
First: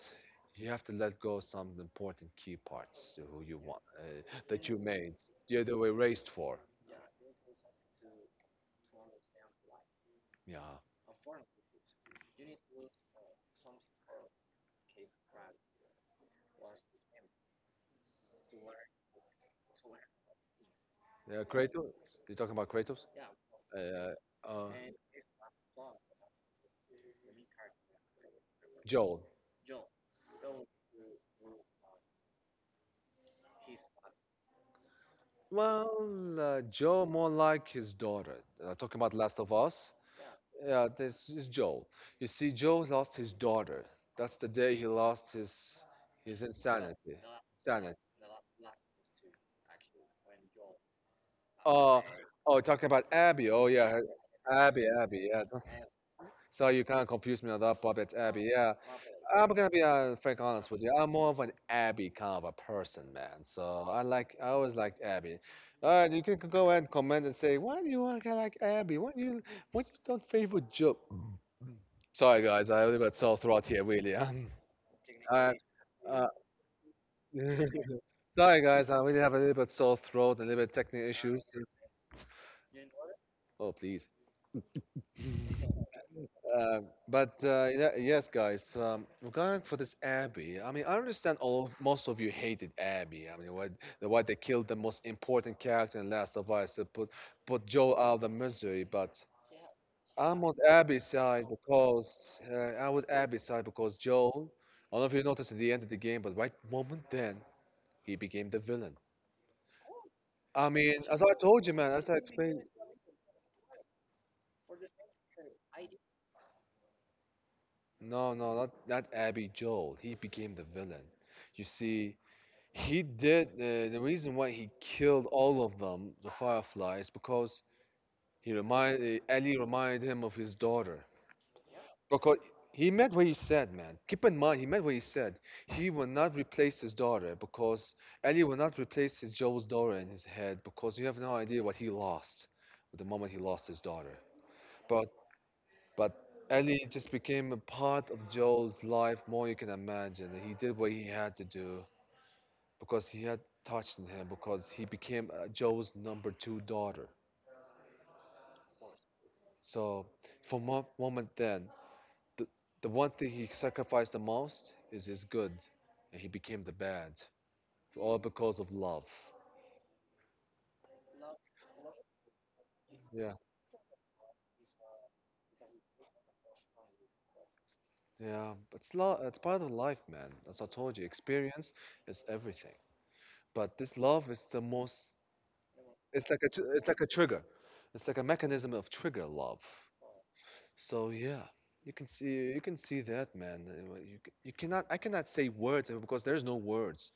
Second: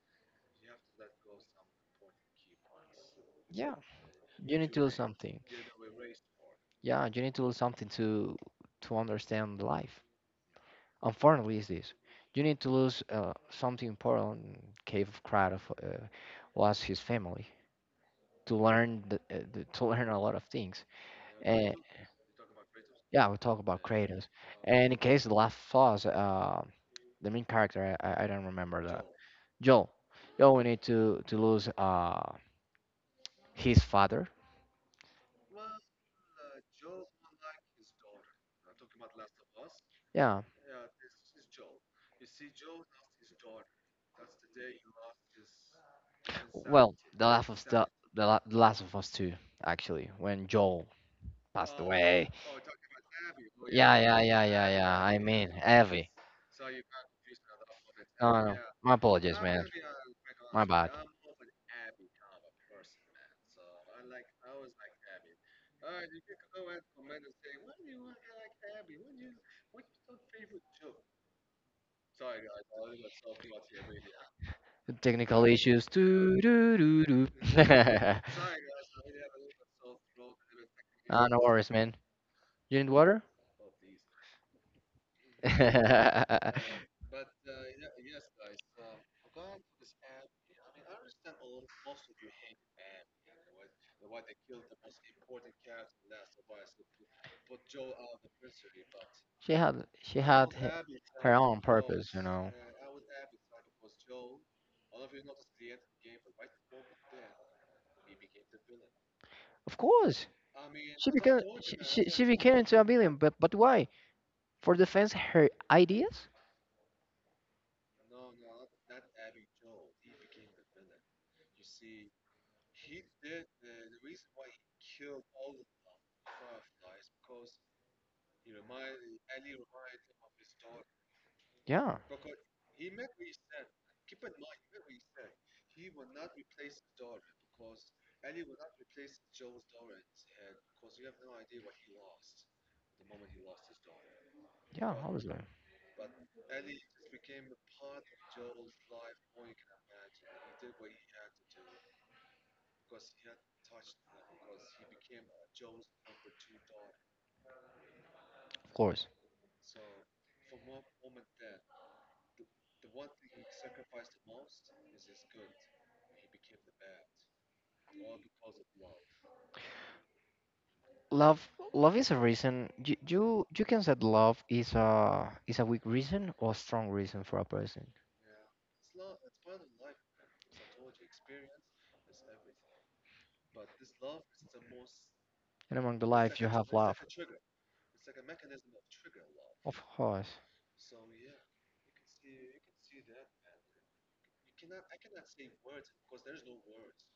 B: you have to let go of some important key parts to who you
A: Yeah,
B: want uh,
A: you
B: that
A: need
B: you
A: to do
B: made.
A: something.
B: Yeah, they were raised for.
A: Yeah, you need to do something to understand life.
B: Yeah.
A: Unfortunately, is this. You need to lose something important. Cave of Krat of, was his family, to learn the, to learn a lot of things.
B: Yeah,
A: And
B: Kratos. You're talking about Kratos?
A: yeah, we talk about
B: Uh,
A: Kratos.
B: uh,
A: And in case the last Us, the main character, I don't remember that.
B: Joel.
A: Joel. Joel, we need to lose his father.
B: Well, Joe more like his daughter. Talking about Last of Us,
A: Yeah.
B: yeah, this is Joe. You see, Joe lost his daughter. That's the day he lost his
A: Well,
B: insanity. Sanity.
A: the last of us too, actually, when Joel passed
B: Oh,
A: away.
B: oh, talking about Abby. Oh yeah,
A: Yeah, yeah, yeah, yeah,
B: Abby,
A: yeah. I
B: Abby. Yeah.
A: mean, Abby.
B: So you kind of confused me on that part. It's
A: No,
B: Abby.
A: no.
B: Yeah.
A: My apologies,
B: I'm
A: man.
B: gonna be frank
A: My
B: honest with
A: bad.
B: you. I'm more of an Abby kind of a person, man. So I always liked Abby. All right, you can go ahead and comment and say why do you want to like Abby? Why do you don't favor Joe? Sorry guys, I really got sore throat here, really.
A: Technical
B: Um,
A: issues.
B: uh, uh,
A: Doo, doo, doo, doo. Sorry.
B: sorry guys, I really have a little bit sore throat and a little bit technical
A: Sorry, no
B: issues. So,
A: worries, man. You need water?
B: oh please. Uh, but yeah, yes, guys. Regarding for this Abby. I mean, I understand all of, most of you hated Abby. I mean, why, why they killed the most important character in Last of Us to put Joel out of the misery. But
A: she had she I
B: I'm
A: had
B: on
A: h-
B: Abby's
A: her
B: side
A: own purpose, you
B: because
A: know.
B: uh, I'm with Abby's side because Joel. I don't know if you noticed at the end of the game, but right moment then he became the villain.
A: Of course,
B: I mean,
A: she
B: as I
A: became
B: told you,
A: she
B: man, as
A: she,
B: I
A: she became
B: explained.
A: into a billion, but why? For defense her ideas?
B: No, no, not Abby Joel. He became the villain. You see, he did. The reason why he killed all of them, the Fireflies, because he remind Ali reminded him of his daughter.
A: Yeah,
B: Because he meant what he said, man. Keep in mind, he meant what he said. He will not replace his daughter because Ali will not replace his Joe's daughter in his head because you have no idea what he lost the moment he lost his daughter.
A: yeah,
B: But
A: obviously, of
B: but Ali just became a part of Joe's life more you can imagine. And he did what he had to do because he had touched on him because he became Joe's number two daughter.
A: course.
B: So for moment then, the, the one thing he sacrificed the most is his good, and he became the bad, all because of love.
A: Love love is a reason. You
B: Yeah,
A: you, you can say love is a weak reason or strong reason for a person.
B: yeah, it's love. It's part of life, man. As I told you, experience is everything. But this love is the most.
A: And among the life you have
B: It's
A: love.
B: like a trigger. It's like a mechanism of trigger love.
A: Of course,
B: So yeah, you can see that, man. You c- you cannot I cannot say words because there's no words.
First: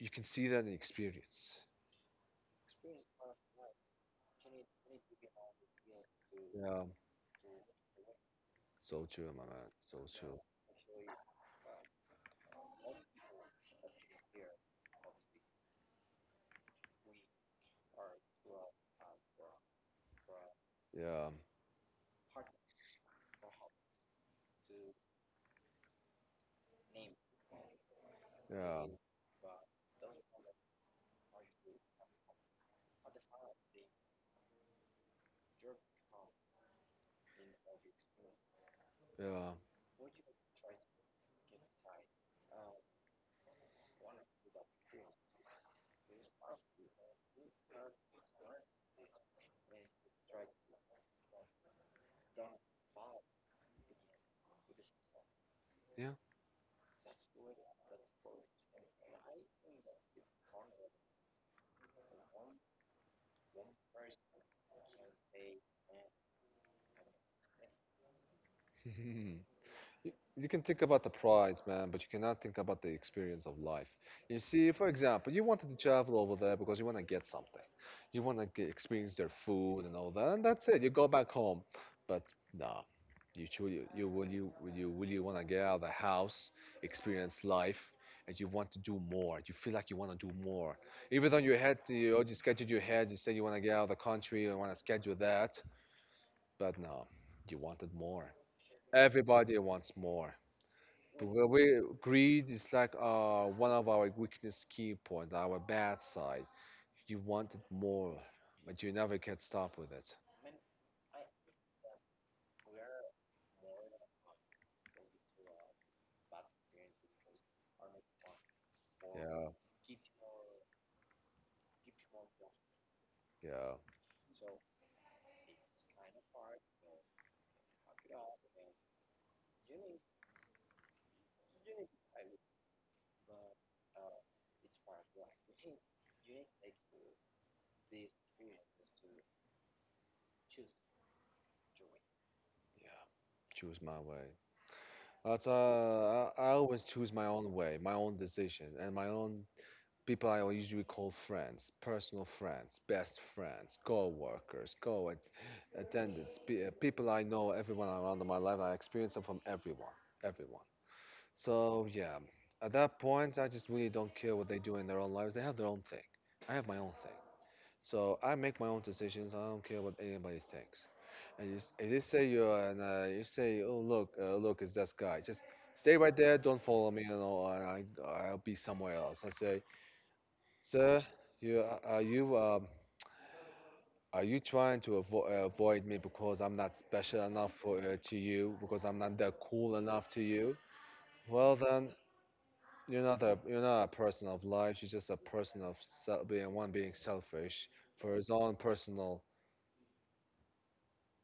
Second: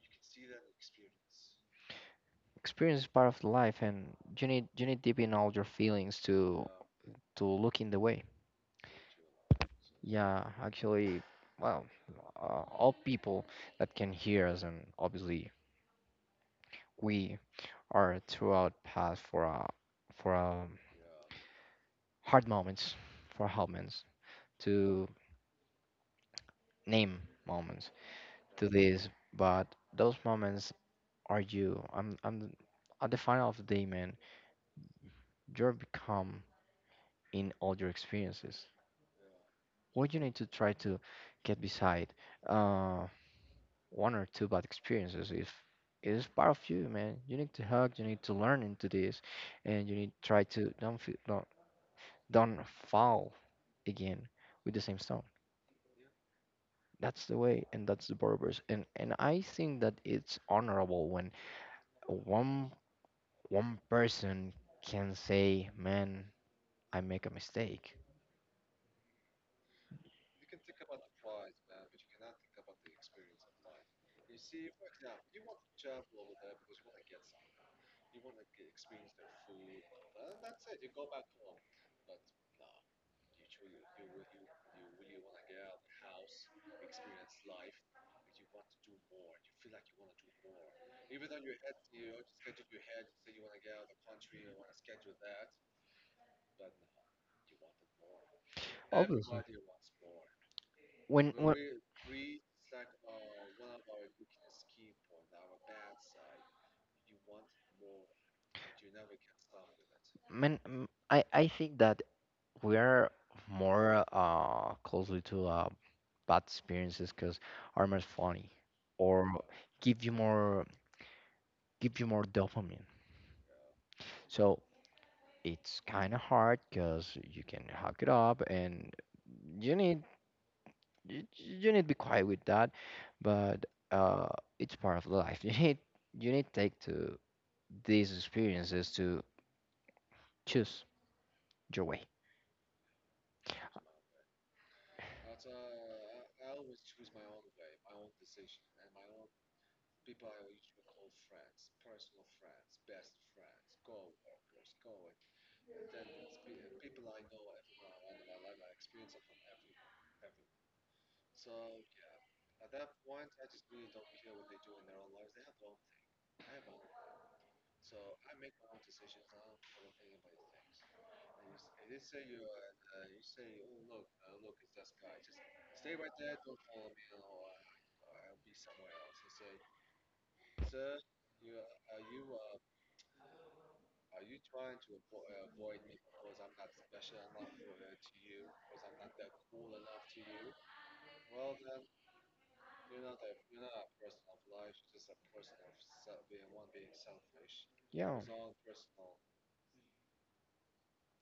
B: You can see that in experience.
A: experience is part of the life, and you need deep in all your feelings to
B: Yeah,
A: yeah, to look in the way.
B: so true, my man. So true.
A: Yeah, actually, well, all people that can hear us, and obviously we are throughout path for for um,
B: Yeah,
A: hard moments, for hard moments, to name moments to
B: yeah,
A: this, but those moments are you. I'm at the final of the day, man. You are become in all your experiences. Or you need to try to get beside uh, one or two bad experiences. If it is part of you, man, you need to hug. You need to learn into this, and you need to try to don't feel, don't fall again with the same stone.
B: yeah,
A: That's the way, and that's the purpose. And I think that it's honorable when one one person can say, "Man, I make a mistake."
B: yeah. you you can think about the prize, man, but you cannot think about the experience of life. You see, for example, you wanted to travel over there because you want to get something. You want to get, experience their food and all that, and that's it. You go back home, but no, you truly, you will you will you will you want to get out of the house, experience life, and you want to do more. You feel like you want to do more, even though you had to, you already scheduled your head. You said you want to get out of the country, you want to schedule that, but no, you wanted more.
A: Obviously,
B: Everybody wants more.
A: when
B: Greed is like one of our weakness key points, our bad side. You want it more, but you never can stop with it.
A: Man, I think that we are more closely to bad experiences because are more funny or
B: Yeah,
A: give you more give you more dopamine.
B: yeah,
A: So it's kind of hard because you can hook it up and you need you need to be quiet with that, but uh it's part of life. You need take to these experiences to choose your way.
B: yeah. Choose my way. That's I always choose my own way, my own decision, and my own people. I usually call friends, personal friends, best friends, co-workers, co-attendants, people I know, everyone around in my life. I experience them from everyone, everyone. So yeah, at that point, I just really don't care what they do in their own lives. They have their own thing. I have my own thing. So I make my own decisions. I don't care what anybody thinks. If they say you're, and you say, oh look, look, it's this guy. Just stay right there. Don't follow me. You know, I'll be somewhere else. I say, sir, you are you trying to avoid me because I'm not special enough for to you? Because I'm not that cool enough to you? Well then, you're not a person of life. You're just a person of being selfish for
A: Yeah,
B: his own personal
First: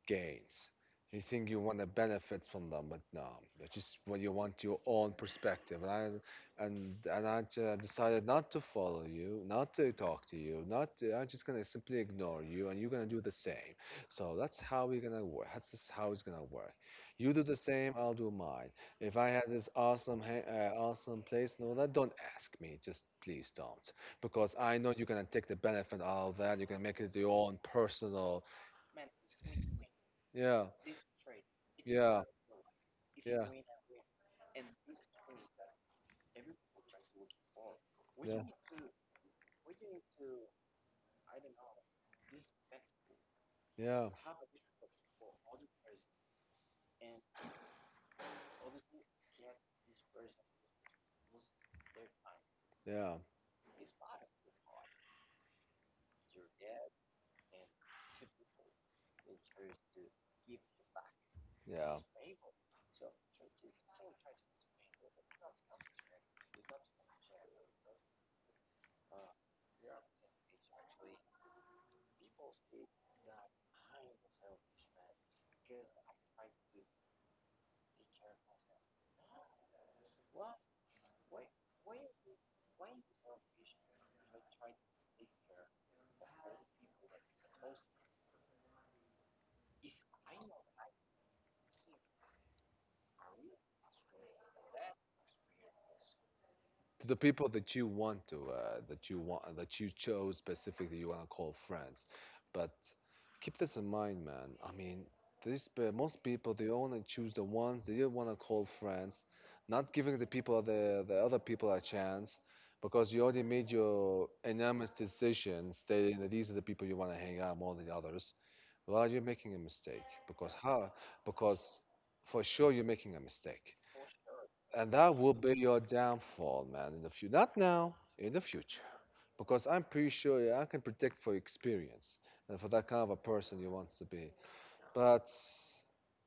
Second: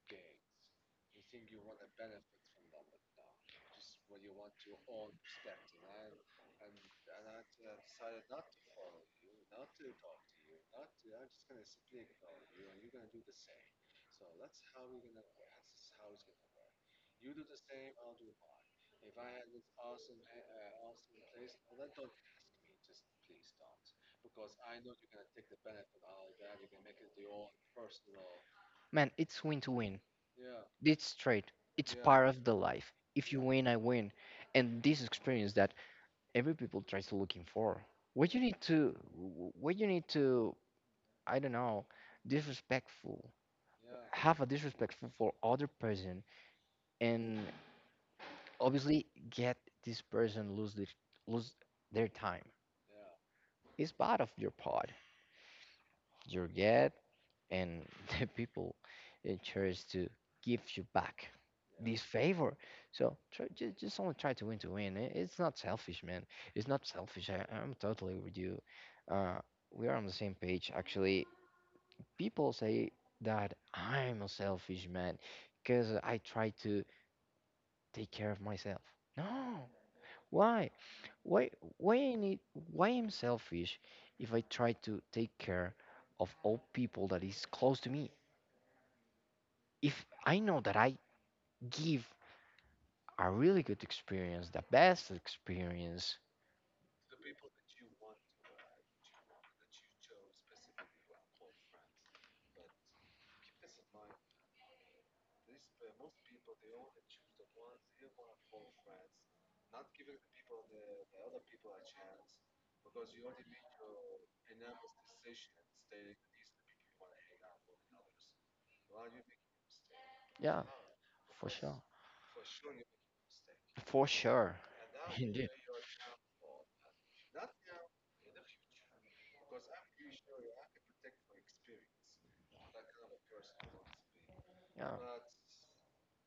B: gains. You think you want to benefit from them, but no, that's just what you want your own perspective. And I decided not to follow you, not to talk to you, not to, I'm just gonna simply ignore you, and you're gonna do the same. So that's how we're gonna work. That's just how it's gonna work. You do the same, I'll do mine. If I had this awesome, awesome place, no, that don't ask me. Just please don't, because I know you're gonna take the benefit out of that. You're gonna make it your own personal.
A: man, it's win to win.
B: Yeah.
A: It's straight. It's
B: Yeah.
A: part of the life. If you
B: Yeah.
A: Yeah. win, I win. And this experience that every people tries to looking for. What you
B: Yeah.
A: need to, what you need to, I don't know, disrespectful.
B: Yeah.
A: Have a disrespectful for other person, and obviously get this person lose this, lose their time.
B: Yeah.
A: It's part of your part. You get and the people it tries to give you back
B: Yeah.
A: this favor. So try, just only try to win to win. I- It's not selfish, man. It's not selfish. I'm totally with you. Uh, we are on the same page. Actually, people say that I'm a selfish man because I try to take care of myself. No, why? Why? Why I need? Why I'm selfish if I try to take care of all people that is close to me? If I know that I give a really good experience, the best experience,
B: To the people that you want to, that you want, that you chose specifically, you want to call friends. But keep this in mind, man. I mean, these most people they only choose the ones they don't want to call friends, not giving the people the other people a chance, because you already made your unanimous decision stating that these are the people you want to hang out more than the others. Well, you're making a mistake because
A: yeah,
B: how?
A: for
B: Because
A: sure,
B: for sure you're making a mistake,
A: for sure,
B: and that will
A: indeed,
B: be your downfall, man. In the future, not now, in the future, because I'm pretty sure yeah, I can predict for experience and for that kind of a person you want to be.
A: yeah.
B: But,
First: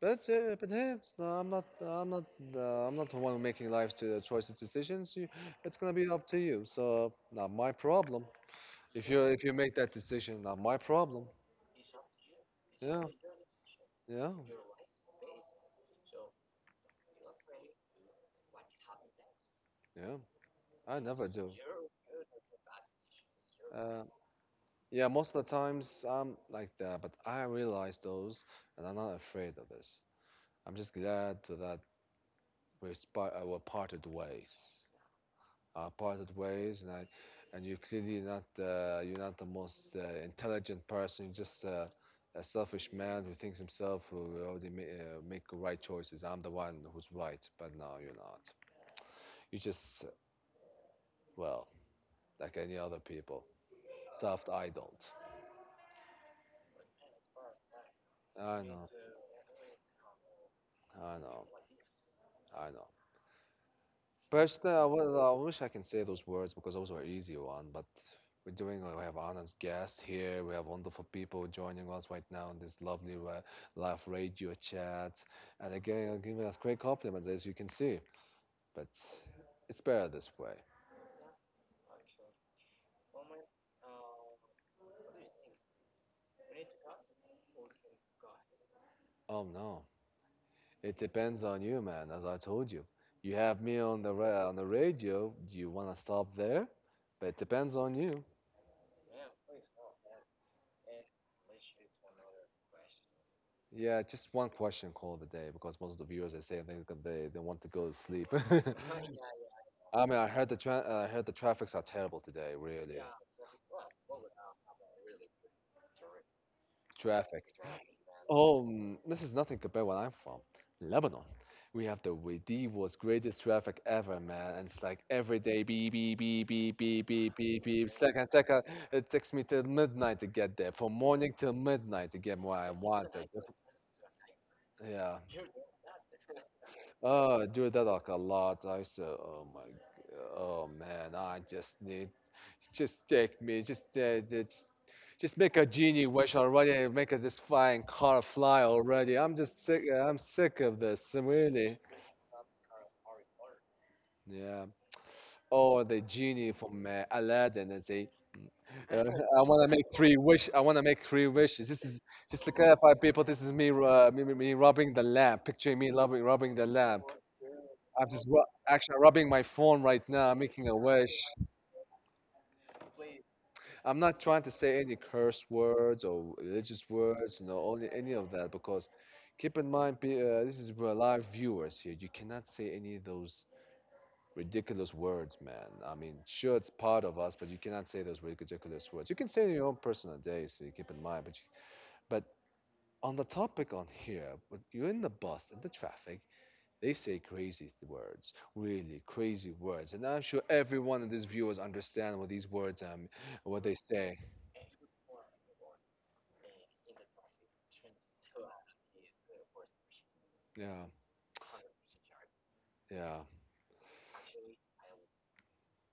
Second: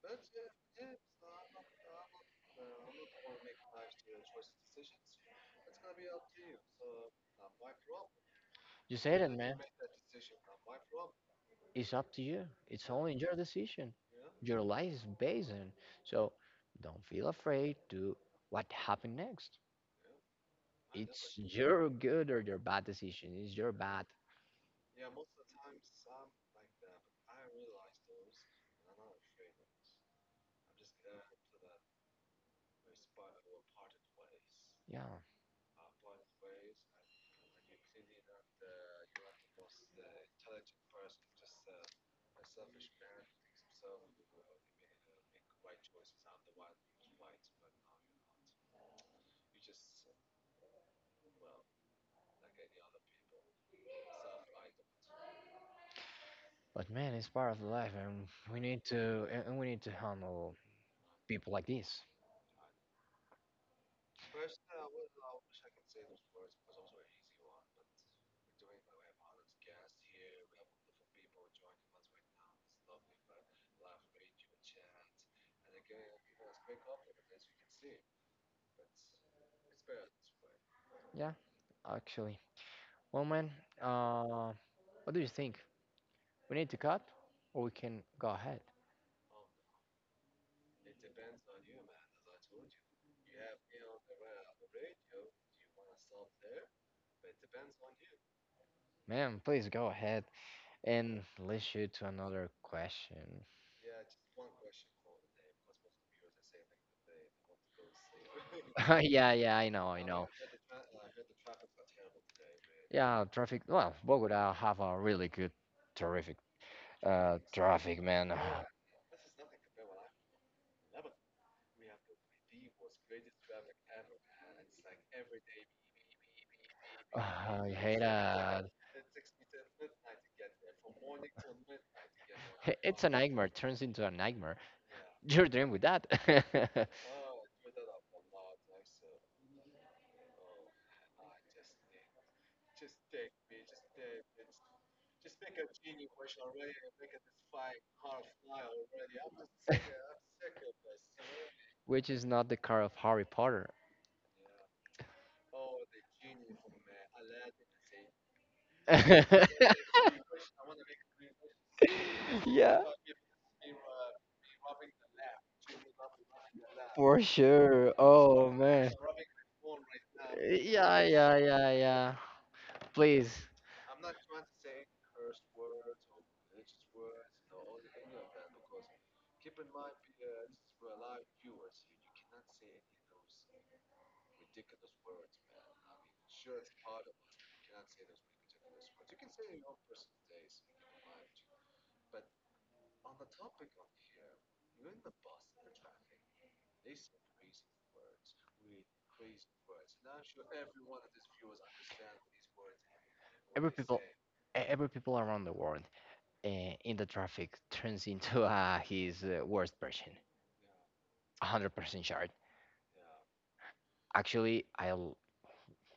B: but hey, it's no, I'm not the one making life's to choices, decisions. You, it's gonna be up to you. So not my problem.
A: You
B: If
A: said
B: you
A: it,
B: if you
A: man.
B: make that decision, not my problem.
A: It's up to you. It's
B: Yeah,
A: only your decision.
B: yeah,
A: Your life is based on. So don't feel afraid to what happened next.
B: yeah. I never
A: It's
B: do.
A: your good or your bad decision. It's your
B: Uh,
A: bad.
B: yeah, most of the times I'm like that, but I realize those, and I'm not afraid of this. I'm just glad to that we're parted ways.
A: Yeah.
B: Parted ways, and you clearly not you're not the most intelligent person. You're just a selfish man who thinks himself who already make the right choices. I'm the one who's right, but no, you're not. You're just well like any other people, self-idled.
A: But man, it's part of life, and we
B: I
A: need
B: know.
A: to and we need to handle
B: I know.
A: people like this.
B: I know. Personally, I wish I can say those words because those were easy one, but we're doing, we have honored guests here. We have wonderful people joining us right now in this lovely live radio chat. And again, are giving us great compliments, as you can see. But it's better this way.
A: Yeah, actually. Well, man, uh, what do you think? We need to cut, or we can go ahead?
B: Oh no. It depends on you, man, as I told you. You have me on the on the radio. Do you want to stop there? But it depends on you.
A: Man, please go ahead and leads you to another question.
B: Yeah, just one question call of the day because most of the viewers they say I think that they want to go to sleep.
A: Yeah, yeah, I
B: Ah,
A: know,
B: yeah,
A: I
B: yeah, I mean,
A: know.
B: I heard the I heard the traffics are terrible today, really.
A: Yeah, traffic. Well, Bogota have a really good,
B: Good
A: terrific
B: traffics.
A: traffic, man.
B: Oh, mm, this is nothing compared where I'm from, Lebanon. We have the with the world's greatest traffic ever, man. And it's like every day beep beep beep beep beep beep beep
A: I
B: beep
A: hate
B: second
A: that.
B: second. It takes me till midnight to get there, from morning till midnight to get where I it's a
A: It's a
B: wanted.
A: nightmare. Turns into a nightmare.
B: Yeah.
A: You're dreaming with that,
B: Do that like a lot. I said, oh my, oh man, I just need, just take me, just make a genie wish already. Make a, this flying car fly already. I'm just sick. I'm sick of this, really.
A: which is not the car of Harry Potter.
B: Yeah. Or the genie from Aladdin. I say, I want to make three wish. I want to make three wishes. This is just to
A: Yeah,
B: clarify, people. This is me, me rubbing the lamp. Picturing me rubbing the lamp.
A: for sure.
B: I'm just
A: Oh man.
B: actually rubbing my phone right now, I'm making a
A: Yeah,
B: wish.
A: yeah, yeah, yeah. Please,
B: I'm not trying to say any curse words or religious words, no, only any of that because keep in mind, this is for live viewers here. You cannot say any of those ridiculous words, man. I mean, sure, it's part of us, but you cannot say those ridiculous words. You can say it in your own personal day, so you keep in mind. But on the topic on here, when you're in the bus, in the traffic, they say crazy words, really crazy words, and I'm sure every one of these viewers understand what these words what
A: every
B: they
A: people,
B: say.
A: every people around the world in the traffic turns into his worst version.
B: Yeah,
A: 100% sure.
B: yeah.
A: Actually,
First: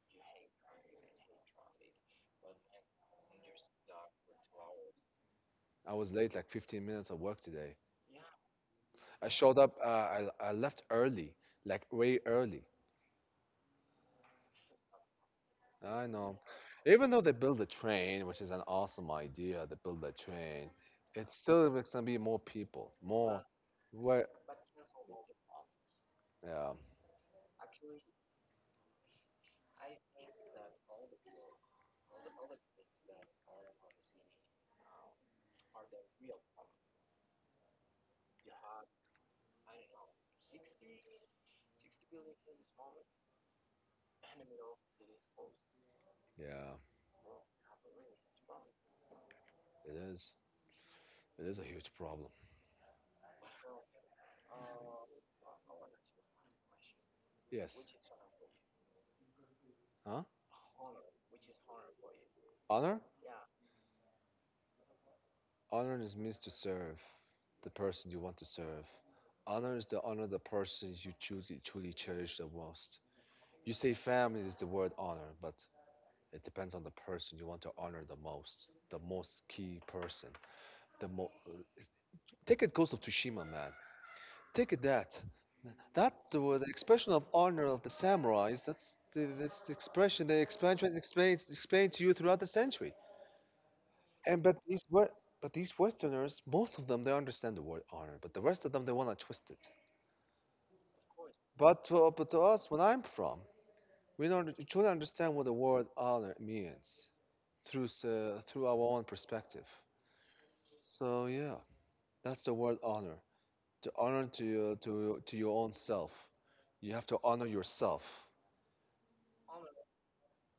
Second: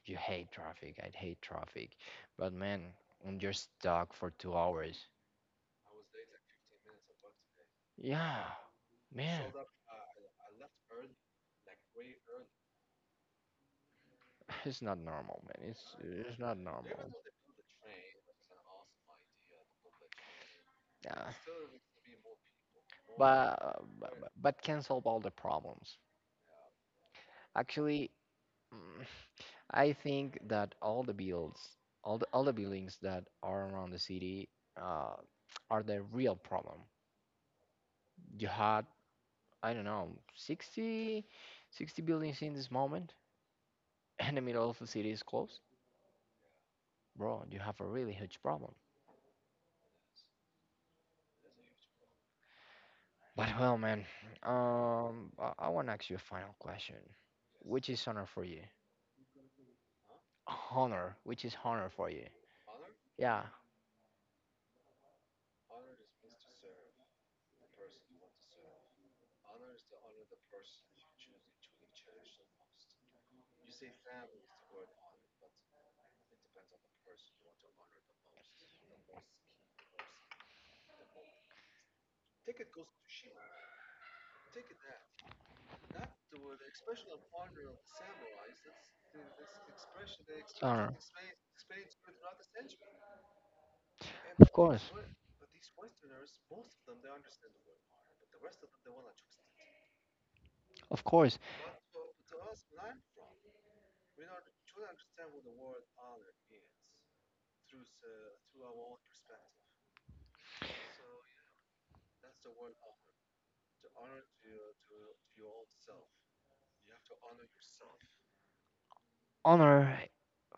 A: you hate traffic. I hate traffic, but man, when you're stuck for 2 hours,
B: I was late like 15 minutes of work today.
A: yeah,
B: I
A: man.
B: showed up. I left early, like way early.
A: It's not normal, man.
B: I
A: It's
B: know.
A: not normal.
B: Even though they build a train, which is an awesome idea, they build a train.
A: Yeah.
B: It's still gonna be more people, more. Where?
A: But can solve all the problems.
B: Yeah,
A: Actually, mm, I think that all the builds, all the buildings that are around the city, uh, are the real problem. You had, I don't know, 60 buildings in this moment, and the middle of the city is closed.
B: yeah.
A: Bro, you have a really huge problem.
B: It is. It is a huge problem.
A: But well, man, I want to ask you a final question.
B: Yes.
A: Which is honor for you?
B: Huh?
A: Honor. Which is honor for you?
B: Honor?
A: Yeah.
B: Honor is means to serve the person you want to serve. Honor is to honor the person you truly, truly cherish the most. You say family is the word honor, but it depends on the person you want to honor the most key person. The mo- take it Ghost of Tsushima, man. Take it that. That was the expression of honor of the samurais. That's the expression they
A: Honor.
B: explain to you throughout the century. And
A: Of
B: but these
A: course.
B: what but these Westerners, most of them they understand the word honor, but the rest of them they wanna twist it.
A: Of course.
B: But to us, when I'm from, we don't we truly understand what the word honor means through through our own perspective. So yeah, that's the word honor. To to your own self, you have to honor yourself.
A: Honor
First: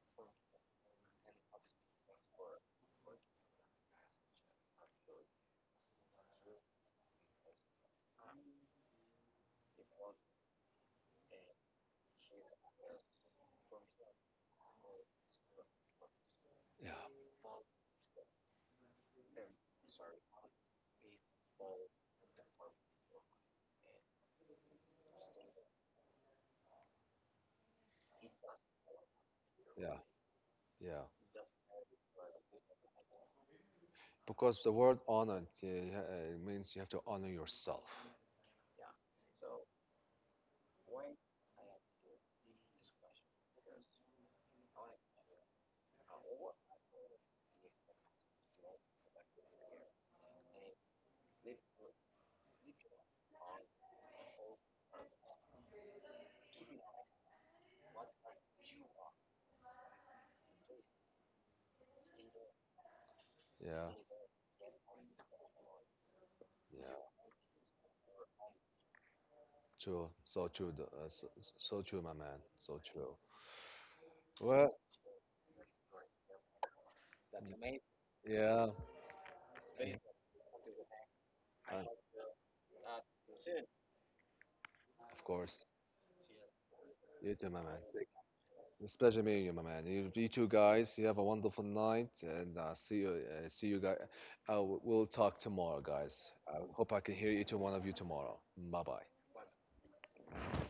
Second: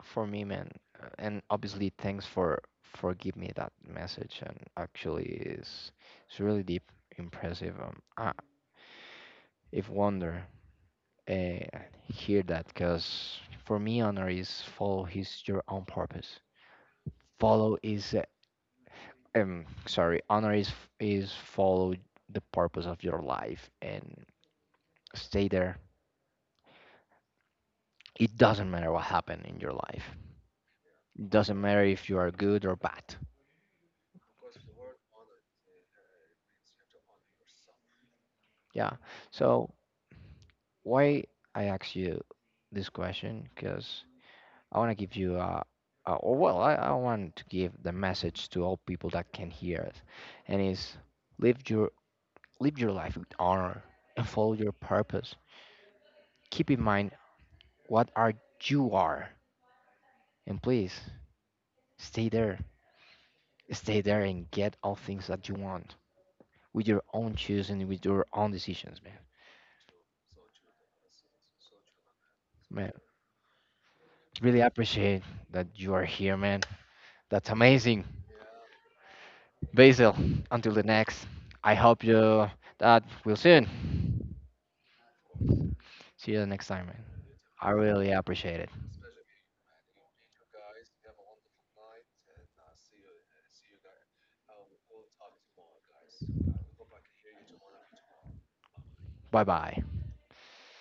A: for me, man. And obviously, thanks for giving me that message. And actually, is it's really deep, impressive. I, if wonder. uh, hear that because for me honor is follow his your own purpose
B: Yeah,
A: follow is sorry honor is follow the purpose of your life and stay there it doesn't matter what happened in your
B: yeah,
A: life
B: yeah.
A: it doesn't matter if you are good or bad
B: Because the word honor means you have to honor yourself.
A: yeah so why I ask you this question because I want to give you a or well, I want to give the message to all people that can hear it, and is live your Live your life with honor and follow your purpose. Keep in mind what are you are. And please stay there.
B: Yeah,
A: Stay there and get all things that you want with your
B: yeah.
A: own choosing, with your own decisions, man.
B: True, so true, so true, my man, so
A: Man,
B: true.
A: really
B: Well,
A: appreciate that you are here, man. That's amazing.
B: yeah, nice.
A: Basil, until the next. I
B: Uh,
A: hope you that we'll soon.
B: of course.
A: See you the next time, man.
B: You too, my
A: I
B: man. Take,
A: really appreciate it.
B: it's pleasure meeting you, my man. You two guys, you have a wonderful night, and see you guys. We'll talk tomorrow, guys. I hope I can hear each one of you tomorrow. Bye bye.
A: Bye bye.